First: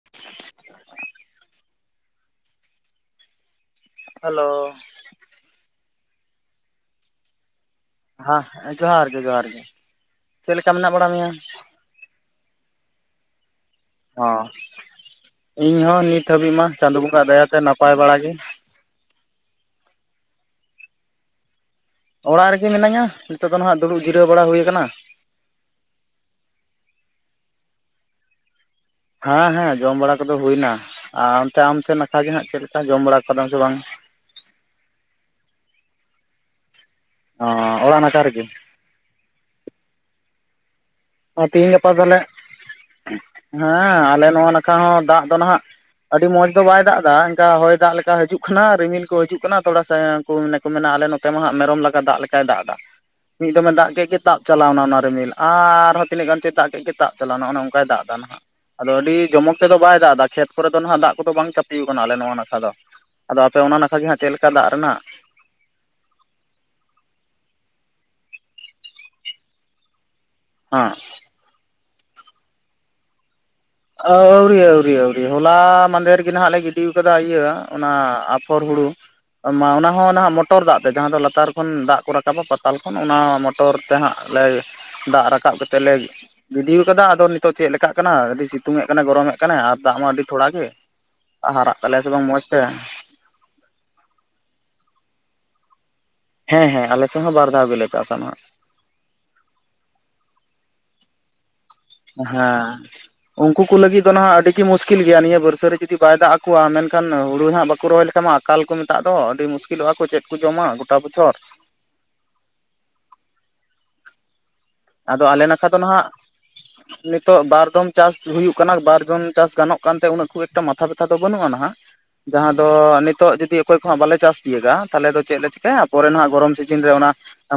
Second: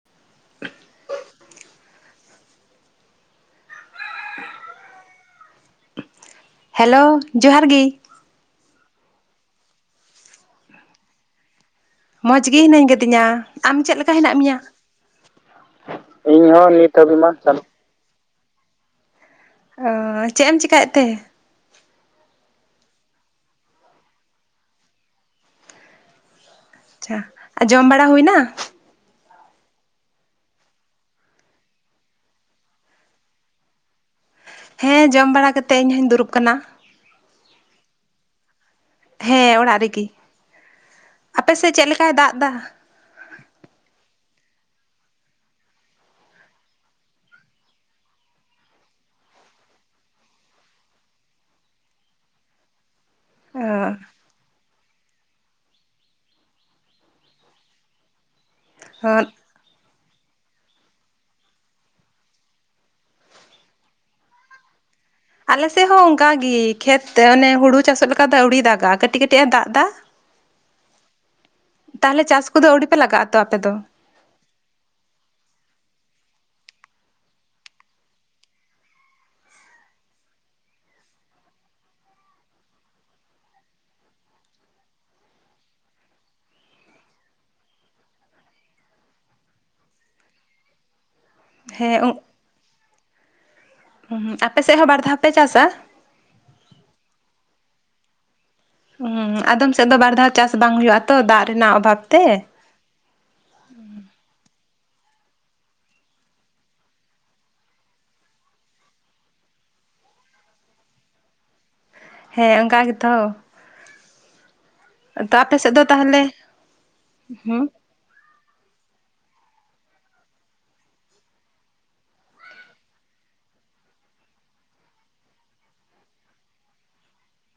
[inaudible] Hello hello ᱡᱚᱦᱟᱨ ᱜᱮ ᱦᱮᱸ ᱦᱮᱸ ᱡᱚᱦᱟᱨ ᱜᱮ ᱡᱚᱦᱟᱨ ᱜᱮ ᱪᱮᱫ ᱞᱮᱠᱟ ᱢᱮᱱᱟᱜ ᱵᱟᱲᱟ ᱢᱮᱭᱟ ᱢᱚᱡᱽ ᱜᱮ ᱦᱤᱱᱟᱹ ᱠᱟᱫᱤᱧᱟ ᱦᱚᱸ ᱤᱧ ᱦᱚᱸ ᱱᱤᱛ ᱤᱧ ᱦᱟᱹᱵᱤᱡ ᱢᱟ ᱦᱚᱸ ᱱᱤᱛ ᱪᱟᱸᱫᱚ ᱦᱟᱹᱵᱤᱡ ᱵᱚᱸᱜᱟ ᱢᱟ ᱫᱟᱭᱟᱛᱮ ᱪᱟᱞᱩ ᱱᱟᱯᱟᱭ ᱵᱟᱲᱟ ᱜᱮ ᱚᱻ ᱪᱮᱫ ᱮᱢ ᱪᱤᱠᱟᱭᱮᱫ ᱛᱮ ᱚᱲᱟᱜ ᱨᱮᱜᱮ ᱢᱤᱹᱧᱟ ᱱᱤᱛᱚᱜ ᱫᱚ ᱱᱟᱦᱟᱜ ᱫᱩᱲᱩᱵ ᱡᱤᱨᱟᱹᱣ ᱵᱟᱲᱟ ᱦᱩᱭ ᱟᱠᱟᱱᱟ᱾ ᱟᱪᱪᱷᱟ ᱟᱨ ᱡᱚᱢ ᱵᱟᱲᱟ ᱦᱩᱭᱱᱟ ᱦᱮᱸ ᱦᱮᱸ ᱡᱚᱢ ᱵᱟᱲᱟ ᱠᱚᱫᱚ ᱦᱩᱭᱮᱱᱟ ᱟᱨ ᱚᱱᱛᱮ ᱟᱢ ᱥᱮ ᱱᱟᱠᱷᱟ ᱜᱮ ᱦᱜ ᱪᱮᱫ ᱞᱮᱠᱟ ᱡᱚᱢ ᱵᱟᱲᱟ ᱟᱠᱟᱫᱟᱢ ᱥᱮ ᱵᱟᱝ᱾ ᱦᱮᱸ ᱡᱚᱢ ᱵᱟᱲᱟ ᱠᱟᱛᱮ ᱤᱧ ᱦᱚᱧ ᱫᱩᱲᱩᱵ ᱠᱟᱱᱟ‌᱾ ᱚ ᱚᱲᱟᱜ ᱱᱟᱠᱷᱟ ᱨᱮᱜᱮ ᱦᱮᱸ ᱚᱲᱟᱜ ᱨᱮᱜᱤ ᱛᱮᱦᱮᱧ ᱜᱟᱯᱟ ᱛᱟᱦᱞᱮ ᱫᱟᱜ ᱮᱫᱟ? ᱦᱮᱸ ᱟᱞᱮ ᱱᱚᱣᱟ ᱱᱟᱠᱷᱟ ᱦᱚᱸ ᱫᱟᱜ ᱫᱚ ᱱᱟᱦᱟᱜ ᱟᱹᱰᱤ ᱢᱚᱸᱡᱽ ᱫᱚ ᱵᱟᱭ ᱫᱟᱜ ᱮᱫᱟ ᱮᱚᱱᱠᱟ ᱦᱚᱭ ᱫᱟᱜ ᱞᱮᱠᱟ ᱦᱤᱡᱩᱜ ᱠᱟᱱᱟ ᱨᱤᱢᱤᱞ ᱠᱚ ᱦᱤᱡᱩᱜ ᱠᱟᱱᱟ ᱛᱷᱚᱲᱟ᱾ ᱢᱟᱱᱮ ᱠᱚ ᱢᱮᱱᱟ ᱟᱞᱮ ᱱᱚᱛᱮ ᱢᱟ ᱦᱟᱜ ᱢᱮᱨᱚᱢ ᱞᱟᱜᱟ ᱫᱟᱜ ᱞᱮᱠᱟᱭ ᱫᱟᱜ ᱮᱫᱟ ᱢᱤᱫ ᱫᱚᱢᱮ ᱫᱟᱜ ᱠᱮᱫ ᱜᱤ ᱛᱟᱵ ᱪᱟᱞᱟᱣᱱᱟ ᱚᱱᱟ ᱨᱤᱢᱤᱞ ᱟᱨ ᱛᱟᱦᱳ ᱛᱤᱱᱟᱹᱜ ᱜᱟᱱ ᱪᱟᱭ ᱫᱟᱜ ᱠᱮᱫ ᱛᱟᱵ ᱪᱟᱞᱟᱣ ᱱᱟ ᱚᱱᱮ ᱚᱱᱠᱟᱭ ᱫᱟᱜ ᱫᱟ ᱱᱟᱦᱟᱜ ᱟᱫᱚ ᱚ ᱟᱹᱰᱤ ᱡᱚᱢᱚᱠ ᱛᱮᱫᱚ ᱵᱟᱭ ᱫᱟᱜ ᱮᱫᱟ, ᱠᱷᱮᱛ ᱠᱚᱨᱮ ᱫᱚ ᱱᱟᱦᱟᱜ ᱫᱟᱜ ᱠᱚᱫᱚ ᱵᱟᱝ ᱪᱟᱯᱤᱣ ᱟᱠᱟᱱᱟ ᱟᱞᱮ ᱱᱚᱣᱟ ᱱᱟᱠᱷᱟ ᱫᱚ᱾ ᱟᱫᱚ ᱟᱯᱮ ᱚᱱᱟ ᱱᱟᱠᱷᱟ ᱜᱮ ᱦᱟᱸᱜ ᱪᱮᱫ ᱞᱮᱠᱟ ᱫᱟᱜ ᱨᱮᱱᱟᱜ ᱟᱞᱮ ᱥᱮᱫ ᱦᱚᱸ ᱚᱱᱠᱟᱜ ᱜᱤ ᱠᱷᱮᱛ ᱚᱱᱮ ᱦᱩᱲᱩ ᱪᱟᱥᱚᱜ ᱞᱮᱠᱟ ᱫᱚ ᱟᱹᱣᱨᱤ ᱫᱟᱜᱟ ᱠᱟᱹᱴᱤᱡ ᱠᱟᱹᱴᱤᱡ ᱮ ᱫᱟᱜ ᱮᱫᱟ᱾ [inaudible] ᱦᱟᱸᱜ ᱛᱟᱦᱚᱞᱮ ᱪᱟᱥ ᱠᱚᱫᱚ ᱟᱹᱣᱰᱤ ᱯᱮ ᱞᱟᱜᱟᱜ ᱟ ᱛᱚ ᱟᱯᱮ ᱫᱚ? ᱟᱹᱣᱨᱤ ᱟᱹᱣᱨᱤ ᱟᱹᱣᱨᱤ ᱦᱚᱞᱟ ᱢᱟᱫᱷᱮᱨ ᱜᱮ ᱱᱟᱜ ᱞᱮ ᱜᱤᱰᱤᱣ ᱠᱟᱫᱟ ᱤᱭᱟᱹ ᱚᱱᱟ ᱟᱯᱷᱚᱨ ᱦᱩᱲᱩ ᱢᱟᱸ ᱚᱱᱟ ᱦᱚᱸ ᱱᱟᱦᱟᱜ ᱢᱚᱴᱚᱨ ᱫᱟᱜ ᱛᱮ ᱡᱟᱦᱟᱸ ᱫᱚ ᱞᱟᱛᱟᱨ ᱠᱷᱚᱱ ᱫᱟᱜ ᱠᱚ ᱨᱟᱠᱟᱵᱟ ᱯᱟᱛᱟᱞ ᱠᱷᱚᱱ ᱚᱱᱟ ᱢᱚᱴᱚᱨ ᱢᱚᱴᱚᱨ ᱛᱮ ᱱᱟᱦᱟᱸᱜ ᱞᱮ ᱫᱟᱜ ᱨᱟᱠᱟᱵ ᱠᱟᱛᱮᱜ ᱞᱮ ᱜᱤᱰᱤ ᱟᱠᱟᱫᱟ ᱟᱫᱚ ᱱᱤᱛᱚᱜ ᱪᱮᱫᱠᱟᱜ ᱠᱟᱱᱟ ᱟᱹᱰᱤ ᱥᱤᱛᱩᱝ ᱮᱫ ᱠᱟᱱᱮ ᱜᱚᱨᱚᱢᱮᱫ ᱠᱟᱱᱮ ᱟᱨ ᱫᱟᱜ ᱢᱟ ᱟᱹᱰᱤ ᱛᱷᱚᱲᱟ ᱜᱮ ᱦᱟᱨᱟᱜ ᱛᱟᱞᱮᱭᱟ ᱥᱮ ᱦᱮᱸ ᱵᱟᱝ ᱢᱚᱸᱡᱽ ᱛᱮ? ᱦᱚᱸ ᱦᱳᱸ ᱟᱯᱮ ᱥᱮᱫ ᱦᱚᱸ ᱵᱟᱨ ᱫᱷᱟᱣ ᱯᱮ ᱪᱟᱥᱟ? ᱦᱮᱸ ᱦᱮᱸ ᱟᱞᱮ ᱥᱮᱫ ᱦᱚᱸ ᱵᱟᱨ ᱫᱷᱟᱣ ᱜᱮ ᱞᱮ ᱪᱟᱥᱟ ᱱᱟᱦᱟᱜ᱾ ᱦᱚᱸ ᱟᱫᱚᱢ ᱥᱮᱫ ᱫᱚ ᱵᱟᱨ ᱫᱷᱟᱣ ᱪᱟᱥ ᱵᱟᱝ ᱦᱩᱭᱩᱜᱼᱟ ᱛᱚ ᱫᱟᱜ ᱨᱮᱱᱟᱜ ᱚᱵᱷᱟᱵᱽ ᱛᱮ᱾ ᱟᱸᱸᱸᱦ ᱩᱱᱠᱩ ᱠᱩ ᱞᱟᱹᱜᱤᱫ ᱫᱚ ᱱᱟᱦᱟᱜ ᱟᱹᱰᱤ ᱜᱮ ᱢᱩᱥᱠᱤᱞ ᱜᱮᱭᱟ ᱱᱤᱭᱟᱹ ᱵᱟᱹᱨᱥᱟᱹ ᱨᱮ ᱡᱩᱫᱤ ᱵᱟᱭ ᱫᱟᱜ ᱟᱠᱚᱣᱟ ᱢᱮᱱᱠᱷᱟᱱ ᱦᱩᱲᱩ ᱦᱟᱸᱜ ᱵᱟᱠᱚ ᱨᱚᱦᱚᱭ ᱞᱮᱠᱷᱟᱱ ᱢᱟ ᱟᱠᱟᱞ ᱠᱚ ᱢᱮᱛᱟᱜ ᱫᱚ ᱟᱹᱰᱤ ᱢᱩᱥᱠᱤᱞᱚᱜᱼᱟ ᱠᱚ ᱪᱮᱫ ᱠᱚ ᱡᱚᱢᱟ ᱜᱚᱴᱟ ᱵᱚᱪᱷᱚᱨ ᱦᱮᱸ ᱚᱱᱠᱟ ᱜᱮᱛᱷᱚ ᱟᱫᱚ ᱟᱞᱮ ᱱᱟᱠᱷᱟ ᱥᱮᱫ ᱫᱚ ᱱᱟᱦᱟᱜ ᱛᱟᱦᱚᱞᱮ ᱱᱤᱛᱚᱜ ᱦᱩᱸ ᱵᱟᱨ ᱫᱚᱢ ᱪᱟᱥ ᱦᱩᱭᱩᱜ ᱠᱟᱱᱟ ᱵᱟᱨ ᱫᱚᱱ ᱪᱟᱥ ᱜᱟᱱᱚᱜ ᱠᱟᱱᱛᱮ ᱩᱱᱟᱹᱜ ᱠᱷᱩᱵ ᱮᱠᱴᱟ ᱢᱟᱛᱷᱟ ᱵᱮᱛᱷᱟ ᱫᱚ ᱵᱟᱹᱱᱩᱜᱼᱟ ᱦᱟᱜ ᱱᱟᱦᱟᱜ ᱡᱟᱦᱟᱸ ᱫᱚ ᱱᱤᱛᱚᱜ ᱡᱩᱫᱤ ᱚᱠᱚᱭ ᱠᱚᱦᱟᱜ ᱵᱟᱞᱮ ᱪᱟᱥ ᱛᱤᱭᱟᱹᱜᱟ ᱛᱟᱦᱮᱞᱮ ᱪᱮᱫ ᱞᱮ ᱪᱤᱠᱟᱹᱭᱟ ᱯᱚᱨᱮ ᱱᱟᱦᱜ ᱜᱚᱨᱚᱢ ᱥᱤᱡᱤᱱ ᱨᱮ ᱚᱱᱟ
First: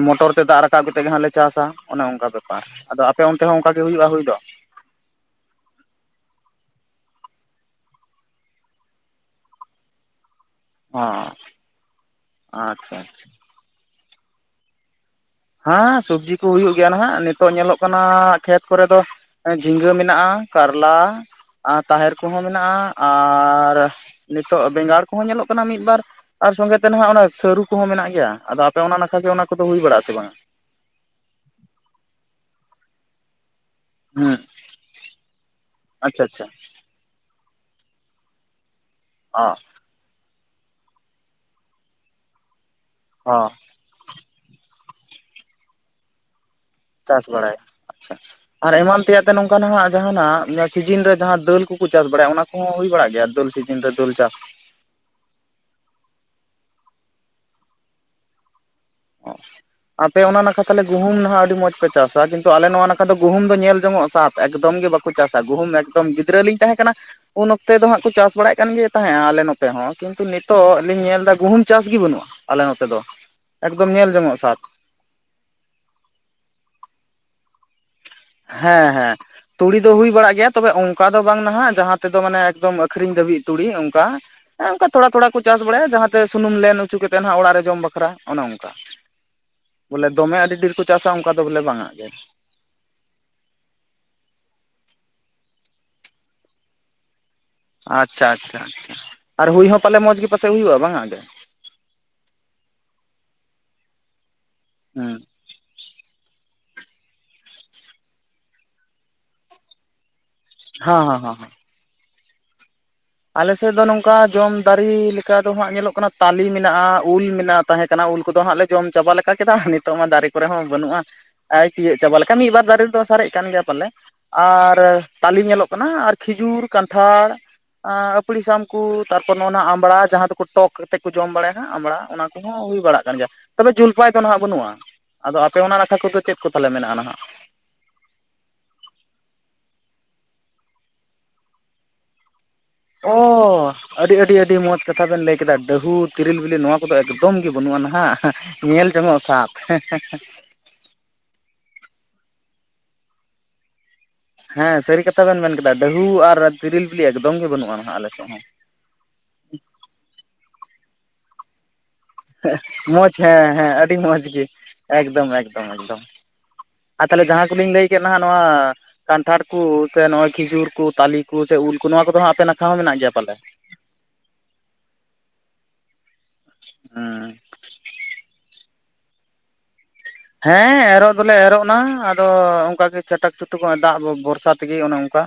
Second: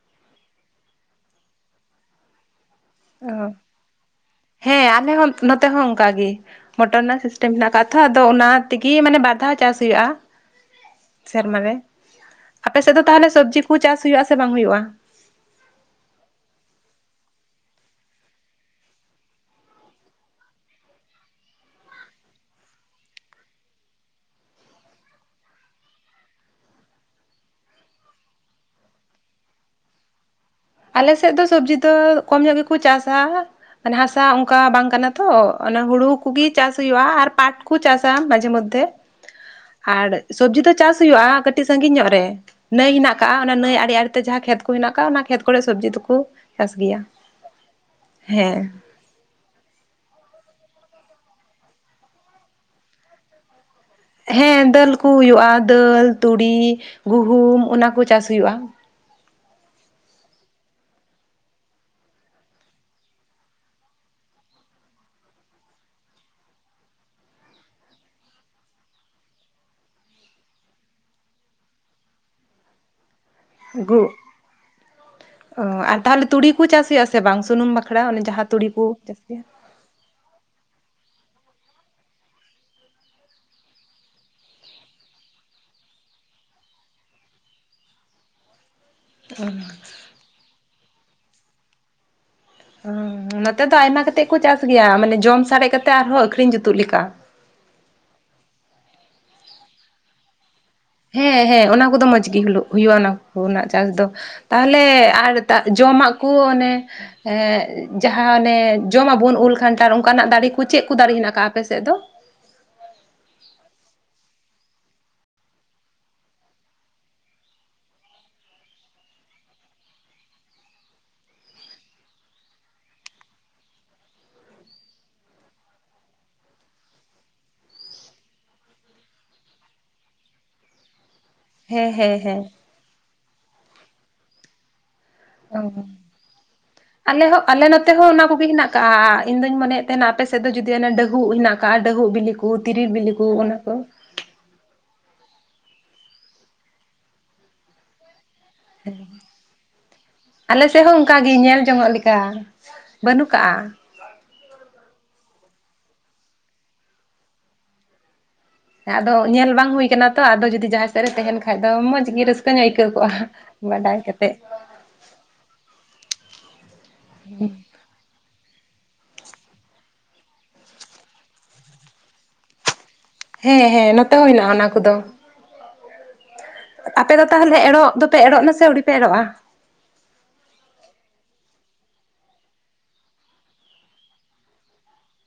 ᱢᱚᱴᱚᱨ ᱛᱮ ᱫᱟᱜ ᱨᱟᱠᱟᱵ ᱠᱟᱛᱮᱜ ᱜᱮ ᱦᱟᱸ ᱞᱮ ᱪᱟᱥᱟ᱾ ᱚᱱᱮ ᱚᱱᱠᱟ ᱵᱮᱯᱟᱨ ᱟᱫᱚ ᱟᱯᱮ ᱚᱱᱛᱮ ᱚ ᱦᱚᱸ ᱚᱱᱠᱟ ᱜᱮ ᱦᱩᱭᱩᱜᱼᱟ ᱦᱩᱭ ᱫᱚ ᱦᱮᱸ ᱟᱞᱮ ᱦᱚᱸ ᱱᱚᱛᱮ ᱦᱚᱸ ᱚᱱᱠᱟ ᱜᱮ ᱢᱚᱴᱚᱨ ᱨᱮᱱᱟᱜ ᱥᱤᱥᱴᱮᱢ ᱢᱮᱱᱟᱜ ᱟᱠᱟᱫ ᱛᱷᱚ ᱟᱫᱚ ᱚᱱᱟ ᱛᱮᱜᱮ ᱢᱟᱱᱮ ᱵᱟᱨ ᱫᱷᱟᱣ ᱪᱟᱥ ᱦᱩᱭᱩᱜᱼᱟ᱾ ᱚ ᱥᱮᱨᱢᱟ ᱨᱮᱺ ᱟᱯᱮ ᱥᱮᱫ ᱫᱚ ᱟᱪᱪᱷᱟ ᱛᱟᱦᱚᱞᱮ ᱟᱪᱪᱷᱟ ᱥᱚᱵᱡᱤ ᱠᱚ ᱪᱟᱥ ᱦᱩᱭᱩᱜ ᱟᱥᱮ ᱵᱟᱝ ᱦᱩᱭᱩᱜᱼᱟ? ᱦᱟᱸ ᱥᱚᱵᱡᱤ ᱠᱩ ᱦᱩᱭᱩᱜ ᱜᱮᱭᱟ ᱱᱟᱦᱟᱜ ᱱᱤᱛᱚᱜ ᱧᱮᱞᱚᱜ ᱠᱟᱱᱟ ᱠᱷᱮᱛ ᱠᱚᱨᱮ ᱫᱚ ᱡᱷᱤᱸᱜᱟᱹ ᱢᱮᱱᱟᱜᱼᱟ ᱠᱟᱨᱞᱟ ᱟᱨ ᱛᱟᱦᱮᱨ ᱠᱚᱦᱚᱸ ᱢᱮᱱᱟᱜᱼᱟ ᱟᱨ ᱱᱤᱛᱚᱜ ᱵᱮᱸᱜᱟᱲ ᱠᱚᱦᱚᱸ ᱧᱮᱞᱚᱜ ᱠᱟᱱᱟ ᱢᱤᱫ ᱵᱟᱨ ᱟᱨ ᱥᱚᱸᱜᱮ ᱛᱮ ᱱᱟᱦᱟᱜ ᱚᱱᱟ ᱥᱟᱹᱨᱩ ᱠᱚᱦᱚᱸ ᱢᱮᱱᱟᱜ ᱜᱮᱭᱟ ᱟᱫᱚ ᱟᱯᱮ ᱚᱱᱟ ᱱᱟᱠᱷᱟ ᱜᱮ ᱚᱱᱟ ᱠᱚᱫᱚ ᱦᱩᱭ ᱵᱟᱲᱟᱜ ᱟᱥᱮ ᱵᱟᱝᱼᱟ? ᱟᱞᱮ ᱥᱮᱫ ᱫᱚ ᱥᱚᱵᱽᱡᱤ ᱫᱚ ᱠᱚᱢ ᱧᱚᱜ ᱜᱮ ᱪᱟᱥᱟ ᱢᱮ ᱦᱟᱥᱟ ᱦᱩᱸ ᱚᱱᱠᱟ ᱵᱟᱝ ᱠᱟᱱᱟ ᱛᱚ ᱚᱱᱮ ᱦᱩᱲᱩ ᱟᱪᱪᱷᱟ ᱠᱩᱜᱮ ᱟᱪᱪᱷᱟ ᱪᱟᱥ ᱭᱼᱟ ᱟᱨ ᱯᱟᱴ ᱠᱩ ᱪᱟᱥᱟ ᱢᱟᱡᱮ ᱢᱚᱫᱫᱷᱮ ᱚᱸ ᱟᱨ ᱥᱚᱵᱽᱡᱤ ᱫᱚ ᱪᱟᱥ ᱦᱩᱭᱩᱜᱼᱟ, ᱠᱟᱴᱤᱡ ᱥᱟᱺᱜᱤᱧ ᱧᱚᱜ ᱨᱮ ᱱᱟᱹᱭ ᱦᱮᱱᱟᱜ ᱠᱟᱜᱼᱟ, ᱦᱚᱸ ᱚᱱᱟ ᱱᱟᱹᱭ ᱟᱲᱮ ᱟᱲᱮ ᱛᱮ ᱡᱟᱦᱟᱸ ᱠᱷᱮᱛ ᱦᱮᱱᱟᱜ ᱟᱠᱟᱫᱼᱟ ᱚᱱᱟ ᱠᱷᱮᱛ ᱠᱚᱨᱮ ᱥᱚᱵᱽᱡᱤ ᱫᱚᱠᱩ ᱪᱟᱥ ᱵᱟᱲᱟᱭᱟ ᱟᱪᱷᱟ ᱟᱨ ᱮᱢᱟᱱ ᱛᱮᱭᱟᱜ ᱱᱚᱝᱠᱟ ᱱᱟᱜᱼᱟ ᱡᱟᱦᱱᱟᱜ ᱥᱤᱡᱤᱱ ᱨᱮ ᱡᱟᱦᱟᱸ ᱫᱟᱹᱞ ᱠᱚᱠᱚ ᱪᱟᱥ ᱵᱟᱲᱟᱭᱟ ᱚᱱᱟ ᱠᱚᱦᱚᱸ ᱦᱩᱭ ᱵᱟᱲᱟᱜ ᱜᱮᱭᱟ ᱫᱟᱹᱞ ᱥᱤᱡᱤᱱ ᱤᱱ [unintelligible] ᱦᱮᱸ ᱫᱟᱹᱞ ᱠᱩ ᱦᱩᱭᱩᱜᱼᱟ ᱫᱟᱹᱞ, ᱛᱩᱲᱤ, ᱜᱩᱦᱩᱢ ᱚᱱᱟᱠᱚ ᱪᱟᱥ ᱦᱩᱭᱩᱜᱼᱟ ᱚ [inaudible] ᱟᱯᱮ ᱚᱱᱟ ᱱᱟᱠᱷᱟ ᱛᱟᱞᱮ ᱜᱩᱢ ᱱᱟᱦᱟᱜ ᱟᱹᱰᱤ ᱢᱚᱸᱡᱽ ᱯᱮ ᱪᱟᱥᱟ ᱠᱤᱱᱛᱩ ᱟᱞᱮ ᱱᱚᱣᱟ ᱱᱟᱠᱷᱟ ᱫᱚ ᱜᱩᱦᱩᱢ ᱫᱚ ᱧᱮᱞ ᱡᱚᱝᱚᱜᱼᱟ ᱥᱟᱫ ᱮᱠᱫᱚᱢ ᱜᱤ ᱵᱟ ᱠᱚ ᱪᱟᱥᱟ ᱜᱩᱦᱩᱢ ᱮᱠᱫᱚᱢ ᱜᱤᱫᱽᱨᱟᱹ ᱞᱤᱧ ᱛᱟᱦᱮᱸ ᱠᱟᱱᱟ ᱩᱱ ᱚᱠᱛᱮ ᱫᱚ ᱦᱟᱜ ᱠᱚ ᱪᱟᱥ ᱵᱟᱲᱟᱭᱮᱫ ᱠᱟᱱ ᱜᱮ ᱛᱟᱦᱮᱸᱼᱟ, ᱟᱞᱮ ᱱᱚᱛᱮ ᱦᱚᱸ ᱠᱤᱱᱛᱩ ᱱᱤᱛᱚᱜ ᱞᱤᱧ ᱧᱮᱞ ᱮᱫᱟ ᱜᱩᱦᱩᱢ ᱪᱟᱥ ᱜᱮ ᱵᱟᱹᱱᱩᱜᱼᱟ᱾ ᱟᱞᱮ ᱱᱚᱛᱮ ᱫᱚ ᱮᱠᱫᱚᱢ ᱜᱩ ᱧᱮᱞ ᱡᱚᱝᱚᱜᱼᱟ ᱥᱟᱫ ᱚ ᱟᱨ ᱛᱟᱦᱚᱞᱮ ᱛᱩᱲᱤ ᱠᱚ ᱪᱟᱥ ᱦᱩᱭᱩᱜᱼᱟ ᱥᱮ ᱵᱟᱝ ᱥᱩᱱᱩᱢ ᱵᱟᱠᱷᱨᱟ ᱡᱟᱦᱟᱸ ᱛᱩᱲᱤ ᱦᱮᱸ ᱠᱚ ᱦᱮᱸ ᱪᱟᱥ ᱜᱮᱭᱟ ᱛᱩᱲᱤ ᱫᱚ ᱦᱩᱭ ᱵᱟᱲᱟᱜ ᱜᱮᱭᱟ ᱛᱚ ᱵᱮ ᱚᱱᱠᱟ ᱫᱚ ᱵᱟᱝ ᱱᱟᱦᱟᱜ ᱡᱟᱦᱟᱸ ᱛᱮ ᱫᱚ ᱢᱟᱱᱮ ᱮᱠᱫᱚᱢ ᱟᱠᱷᱨᱤᱧ ᱫᱷᱟᱹᱵᱤᱡ ᱛᱩᱲᱤ ᱚᱱᱠᱟ ᱦᱮᱸ ᱚᱱᱠᱟ ᱛᱷᱚᱲᱟ ᱛᱷᱚᱲᱟ ᱠᱚ ᱪᱟᱥ ᱵᱟᱲᱟᱭᱟ ᱡᱟᱦᱟᱸᱛᱮ ᱥᱩᱱᱩᱢ ᱞᱮᱱ ᱚᱪᱚ ᱠᱟᱛᱮᱫ ᱦᱟᱸᱜ ᱚᱲᱟᱜ ᱨᱮ ᱡᱚᱢ ᱵᱟᱠᱷᱨᱟ ᱚᱱᱮ ᱚᱱᱠᱟ ᱵᱚᱞᱮ [unintelligible] ᱫᱚᱢᱮ ᱟᱹᱰᱤ ᱰᱷᱮᱨ ᱠᱚ ᱪᱟᱥᱟ ᱚᱱᱠᱟ ᱫᱚ ᱵᱚᱞᱮ ᱵᱟᱝ-ᱟ ᱦᱚᱸ ᱱᱚᱛᱮ ᱫᱚ ᱟᱭᱢᱟ ᱠᱟᱛᱮᱫ ᱠᱚ ᱪᱟᱥ ᱜᱮᱭᱟ ᱢᱟᱱᱮ ᱡᱚᱢ ᱥᱟᱨᱮᱡ ᱠᱟᱛᱮᱜ ᱟᱨᱦᱚᱸ ᱟᱹᱠᱷᱨᱤᱧ ᱡᱩᱛᱩᱜ ᱞᱮᱠᱟ, ᱟᱪᱪᱷᱟ ᱟᱪᱪᱷᱟ ᱟᱪᱪᱷᱟ ᱟᱨ ᱦᱩᱭ ᱦᱚᱸ ᱯᱟᱞᱮ ᱢᱚᱡᱽ ᱜᱮ ᱯᱟᱥᱮᱡ ᱦᱩᱭᱩᱜᱼᱟ ᱵᱟᱝ-ᱟ ᱜᱮ ᱦᱮᱸ ᱦᱮᱸ ᱚᱱᱟ ᱠᱚᱫᱚ ᱢᱚᱸᱡᱽ ᱜᱮ [unintelligible] ᱦᱩᱭᱩᱜᱼᱟ ᱚᱱᱟ ᱠᱚ ᱨᱮᱱᱟᱜ ᱪᱟᱥ ᱫᱚ ᱛᱟᱦᱚᱞᱮ ᱦᱩᱸ ᱟᱨ ᱫᱟᱜ ᱡᱚᱢᱟᱜ ᱠᱚ ᱚᱱᱮ ᱦᱮᱸ ᱡᱟᱦᱟᱸ ᱚᱱᱮ ᱡᱚᱢ ᱟᱵᱚᱱ ᱩᱞ ᱠᱷᱟᱱᱴᱷᱟᱲ ᱚᱱᱠᱟᱱᱟᱜ ᱫᱟᱨᱮ [unintelligible] ᱪᱮᱫ ᱠᱚ ᱦᱟᱸ ᱫᱟᱨᱮ ᱦᱟᱸ ᱦᱮᱱᱟᱜ ᱠᱟᱜᱼᱟ ᱟᱯᱮ ᱥᱮᱫ ᱫᱚ? ᱟᱞᱮᱥᱮᱫ ᱫᱚ ᱱᱚᱝᱠᱟ ᱡᱚᱢ ᱫᱟᱨᱮ ᱞᱮᱠᱟ ᱫᱚ ᱦᱟᱸᱜ ᱧᱮᱞᱚᱜ ᱠᱟᱱᱟ ᱛᱟᱞᱮ ᱢᱮᱱᱟᱜᱼᱟ ᱩᱞ ᱢᱮᱱᱟᱜᱼᱟ, ᱛᱟᱦᱮᱸ ᱠᱟᱱᱟ ᱩᱞ ᱠᱚᱫᱚ ᱦᱟᱸᱜ ᱞᱮ ᱡᱚᱢ ᱪᱟᱵᱟ ᱞᱮᱠᱟ ᱠᱮᱫᱟ ᱱᱤᱛᱚᱜ ᱢᱟ ᱫᱟᱨᱮ ᱠᱚᱨᱮ ᱦᱚᱸ ᱵᱟᱹᱱᱩᱜᱼᱟ, [unintelligible] ᱛᱤᱭᱳᱜ ᱪᱟᱵᱟ ᱞᱮᱠᱟᱱ ᱢᱤᱫ ᱵᱟᱨ ᱫᱟᱨᱮ ᱨᱮᱫᱚ ᱥᱟᱨᱮᱡ ᱠᱟᱱ ᱜᱮᱭᱟ ᱯᱟᱞᱮ ᱟᱨ ᱛᱟᱞᱮ ᱧᱮᱞᱚᱜ ᱠᱟᱱᱟ ᱟᱨ ᱠᱷᱤᱡᱩᱨ ᱠᱟᱱᱴᱷᱟᱲ ᱟᱹᱯᱲᱤ ᱥᱟᱢ ᱠᱚ ᱛᱟᱨᱯᱚᱨ ᱱᱚᱜᱼᱚᱭ ᱱᱚᱣᱟ ᱟᱢᱲᱟ ᱡᱟᱦᱟᱸ ᱫᱚᱠᱚ ᱴᱚᱠ ᱠᱟᱛᱮᱫ ᱠᱚ ᱡᱚᱢ ᱵᱟᱲᱟᱭᱟ, ᱦᱮᱸ ᱟᱢᱵᱲᱟ ᱚᱱᱟ ᱠᱚᱦᱚᱸ ᱦᱩᱭ ᱵᱟᱲᱟᱜ ᱠᱟᱱ ᱜᱮᱭᱟ ᱛᱚᱵᱮ ᱡᱩᱞᱯᱟᱭ ᱫᱚ ᱱᱟᱦᱟᱸᱜ ᱵᱟᱹᱱᱩᱜᱼᱟ, ᱟᱫᱚ ᱟᱯᱮ ᱚᱱᱟ ᱚ ᱱᱟᱠᱷᱟ ᱠᱚᱫᱚ ᱪᱮᱫ ᱠᱚ ᱛᱟᱦᱚᱞᱮ ᱢᱮᱱᱟᱜᱼᱟ ᱱᱟᱦᱟᱜ? ᱟᱞᱮ ᱦᱚᱸ ᱟᱞᱮ ᱱᱚᱛᱮ ᱦᱚᱸ ᱚᱱᱟ ᱠᱚᱜᱮ ᱦᱮᱱᱟᱜ ᱠᱟᱜᱼᱟ ᱤᱧ ᱫᱚᱧ ᱢᱚᱱᱮ ᱭᱮᱫ ᱛᱟᱦᱮᱱᱟ ᱟᱯᱮ ᱥᱮᱫ ᱫᱚ ᱡᱩᱫᱤ ᱚᱱᱟ ᱰᱟᱹᱦᱩᱜ ᱦᱮᱱᱟᱜ ᱠᱟᱜᱼᱟ ᱰᱟᱹᱦᱩᱜ ᱵᱤᱞᱤ ᱠᱚ, ᱛᱤᱨᱤᱞ ᱵᱤᱞᱤ ᱚᱻ ᱠᱚ ᱚᱱᱟ ᱠᱚ ᱟᱹᱰᱤ ᱟᱹᱰᱤ ᱟᱹᱰᱤ ᱢᱚᱡᱽ ᱠᱟᱛᱷᱟ ᱵᱮᱱ ᱞᱟᱹᱭ ᱠᱮᱫᱟ ᱰᱟᱹᱦᱩ ᱛᱤᱨᱤᱞ ᱵᱤᱞᱤ ᱱᱚᱣᱟ ᱠᱚᱫᱚ ᱮᱠᱫᱚᱢ ᱜᱮ ᱵᱟᱹᱱᱩᱜᱼᱟ ᱱᱟᱦᱟᱜ, ᱧᱮᱞ ᱡᱚᱝ ᱦᱚ ᱚᱥᱟᱫ ᱦᱮᱸ ᱦᱮᱸ ᱦᱮᱸ ᱟᱞᱮ ᱥᱮᱫ ᱦᱚᱸ ᱚᱱᱠᱟ ᱜᱮ ᱧᱮᱞ ᱡᱚᱝ ᱟᱜ ᱞᱮᱠᱟ ᱵᱟᱹᱱᱩᱜ ᱠᱟᱜᱼᱟ, ᱦᱮᱸ ᱥᱟᱹᱨᱤ ᱠᱟᱛᱷᱟ ᱵᱮᱱ ᱢᱮᱱ ᱠᱮᱫᱟ ᱰᱟᱹᱦᱩ ᱟᱨ ᱛᱤᱨᱮᱞ ᱵᱤᱞᱤ ᱮᱠᱫᱚᱢ ᱜᱮ ᱵᱟᱹᱱᱩᱜᱼᱟ ᱱᱟᱦᱟᱜ ᱟᱞᱮᱥᱮᱫ ᱦᱚᱸ, ᱟᱫᱚ ᱧᱮᱞ ᱵᱟᱝ ᱦᱩᱭ ᱠᱟᱱᱟ ᱛᱚ ᱟᱫᱚ ᱡᱩᱫᱤ ᱡᱟᱦᱟᱸ ᱥᱮᱫ ᱨᱮ ᱛᱟᱦᱮᱱ ᱠᱷᱟᱡ ᱫᱚ ᱢᱚᱸᱡᱽ ᱜᱮ ᱨᱟᱹᱥᱠᱟᱹ ᱧᱚᱜ ᱟᱹᱭᱠᱟᱹᱣ [unintelligible] ᱠᱚᱜᱼᱟ ᱢᱚᱡᱽ ᱦᱮᱸ ᱦᱮᱸ ᱟᱹᱰᱤ ᱵᱟᱰᱟᱭ ᱢᱚᱡᱽ ᱠᱟᱛᱮᱫ ᱜᱮ, ᱮᱠᱫᱚᱢ ᱮᱠᱫᱚᱢ ᱮᱠᱫᱚᱢ [unintelligible] ᱟᱨ ᱛᱟᱦᱚᱞᱮ ᱡᱟᱦᱟᱸ ᱠᱚᱞᱤᱧ ᱞᱟᱹᱭ ᱠᱮᱫ ᱦᱟᱸᱜ ᱱᱚᱣᱟ ᱠᱟᱱᱴᱷᱟᱲ ᱠᱚ ᱥᱮ ᱱᱚᱜ-ᱚᱭ ᱠᱷᱤᱡᱩᱨ ᱠᱚ ᱛᱟᱞᱮ ᱠᱚ ᱥᱮ ᱩᱞ ᱠᱚ ᱱᱚᱣᱟ ᱠᱚᱫᱚ ᱟᱯᱮ ᱱᱟᱠᱷᱟ ᱦᱚᱸ ᱢᱮᱱᱟᱜ ᱜᱮᱭᱟ ᱯᱟᱞᱮ? ᱦᱮᱸ ᱦᱮᱸ ᱱᱚᱛᱮ ᱦᱚᱸ ᱦᱮᱱᱟᱜᱼᱟ ᱚᱱᱟ ᱠᱚᱫᱚ, ᱟᱯᱮ ᱫᱚ ᱦᱩᱸ ᱛᱟᱦᱚᱞᱮ ᱮᱨᱚᱜ ᱫᱚᱯᱮ ᱮᱨᱚᱜ ᱮᱱᱟ ᱥᱮ ᱟᱹᱣᱨᱤ ᱯᱮ ᱮᱨᱚᱜᱼᱟ? ᱦᱮᱸ ᱮᱨᱚᱜ ᱫᱚᱞᱮ ᱮᱨᱚᱜ ᱮᱱᱟ ᱟᱫᱚ ᱚᱱᱠᱟ ᱜᱮ ᱪᱟᱴᱟᱠ ᱪᱩᱴᱩᱜ ᱚᱱᱮ ᱫᱟᱜ ᱵᱷᱚᱨᱥᱟ ᱛᱮᱜᱮ ᱚᱱᱮ ᱚᱱᱠᱟ,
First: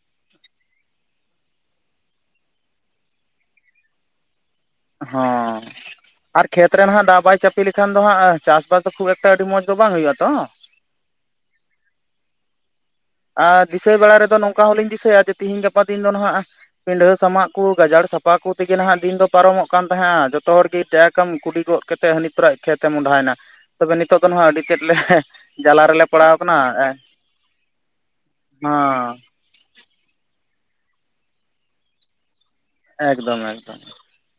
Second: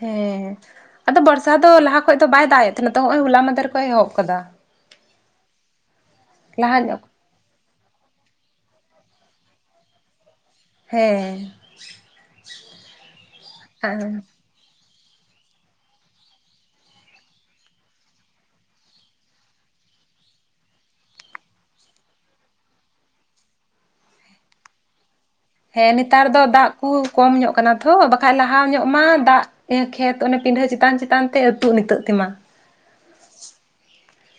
ᱦᱮᱸ [unintelligible] ᱟᱫᱚ ᱵᱚᱨᱥᱟ ᱫᱚ ᱞᱟᱦᱟ ᱠᱷᱚᱡ ᱫᱚ ᱵᱟᱭ ᱫᱟᱜ ᱮᱫ ᱛᱟᱦᱮᱸᱱᱟ ᱛᱚ ᱱᱚᱜ-ᱚᱭ ᱦᱚᱞᱟ ᱢᱟᱫᱷᱮᱨ ᱠᱷᱚᱡ ᱮ ᱮᱦᱚᱵ ᱟᱠᱟᱫᱟ ᱦᱚᱸ [unintelligible] ᱟᱨ ᱠᱷᱮᱛ ᱞᱟᱦᱟ ᱨᱮ ᱧᱚᱜ ᱱᱟᱦᱟᱜ ᱫᱟᱜ ᱵᱟᱭ ᱪᱟᱯ ᱯᱮ ᱞᱮᱠᱷᱟᱱ ᱫᱚ ᱦᱟᱸᱜ ᱪᱟᱥᱵᱟᱥ ᱫᱚ ᱠᱷᱩᱵ ᱮᱠᱴᱟ ᱟᱹᱰᱤ ᱢᱚᱸᱡᱽ ᱫᱚ ᱵᱟᱝ ᱦᱩᱭᱩᱜᱼᱟ ᱛᱚ, ᱦᱮᱸ [unintelligible] ᱟᱨ ᱫᱤᱥᱟᱹᱭ ᱵᱮᱲᱟ ᱨᱮᱫᱚ ᱱᱚᱝᱠᱟ ᱦᱚᱸᱞᱤᱧ ᱫᱤᱥᱟᱹᱭᱟ ᱡᱮ ᱛᱤᱦᱤᱧ ᱜᱟᱯᱟ ᱫᱤᱱ ᱫᱚ ᱱᱟᱦᱟᱸᱜ-, ᱯᱤᱱᱰᱷᱟᱹ ᱥᱟᱢᱟᱜ ᱠᱚ ᱜᱟᱡᱟᱲ ᱥᱟᱯᱷᱟ ᱠᱚ ᱛᱮᱜᱮ ᱱᱟᱦᱟᱜ ᱫᱤᱱ ᱫᱚ ᱯᱟᱨᱚᱢᱚᱜ ᱠᱟᱱ ᱛᱟᱦᱮᱸᱜᱼᱟ ᱡᱚᱛᱚ ᱦᱚᱲ ᱜᱮ ᱴᱮᱠ ᱥᱟᱠᱟᱢ ᱠᱩᱰᱤ ᱜᱚᱫ ᱠᱟᱛᱮᱫ ᱦᱟᱹᱱᱤ ᱯᱮᱨᱟᱭ ᱠᱷᱮᱛ ᱮ ᱢᱚᱦᱚᱰᱟᱭᱮᱱᱟ ᱛᱚᱵᱮ ᱱᱤᱛᱚᱜ ᱫᱚ ᱱᱟᱦᱟᱸᱜ ᱟᱹᱰᱤ ᱛᱮᱫ ᱞᱮ ᱡᱟᱞᱟ ᱦᱮᱸ ᱨᱮᱞᱮ ᱱᱮᱛᱟᱨ ᱯᱟᱲᱟᱣ ᱫᱚ ᱠᱟᱱᱟ [unintelligible] ᱫᱟᱜ ᱠᱚ ᱠᱚᱢ ᱧᱚᱜ ᱟᱠᱟᱱᱟ ᱛᱷᱚ ᱵᱟᱠᱷᱟᱡ ᱞᱟᱦᱟ ᱧᱚᱜ ᱢᱟ ᱫᱟᱜ ᱮᱸ ᱠᱷᱮᱛ ᱚᱱᱮ ᱯᱤᱱᱰᱷᱟᱹ ᱪᱮᱛᱟᱱ ᱪᱮᱛᱟᱱ ᱛᱮ ᱢᱟ ᱟᱹᱛᱩᱜ ᱱᱤᱛᱟᱹᱜ ᱛᱮᱢᱟ, ᱮᱠᱫᱚᱢ ᱮᱠᱫᱚᱢ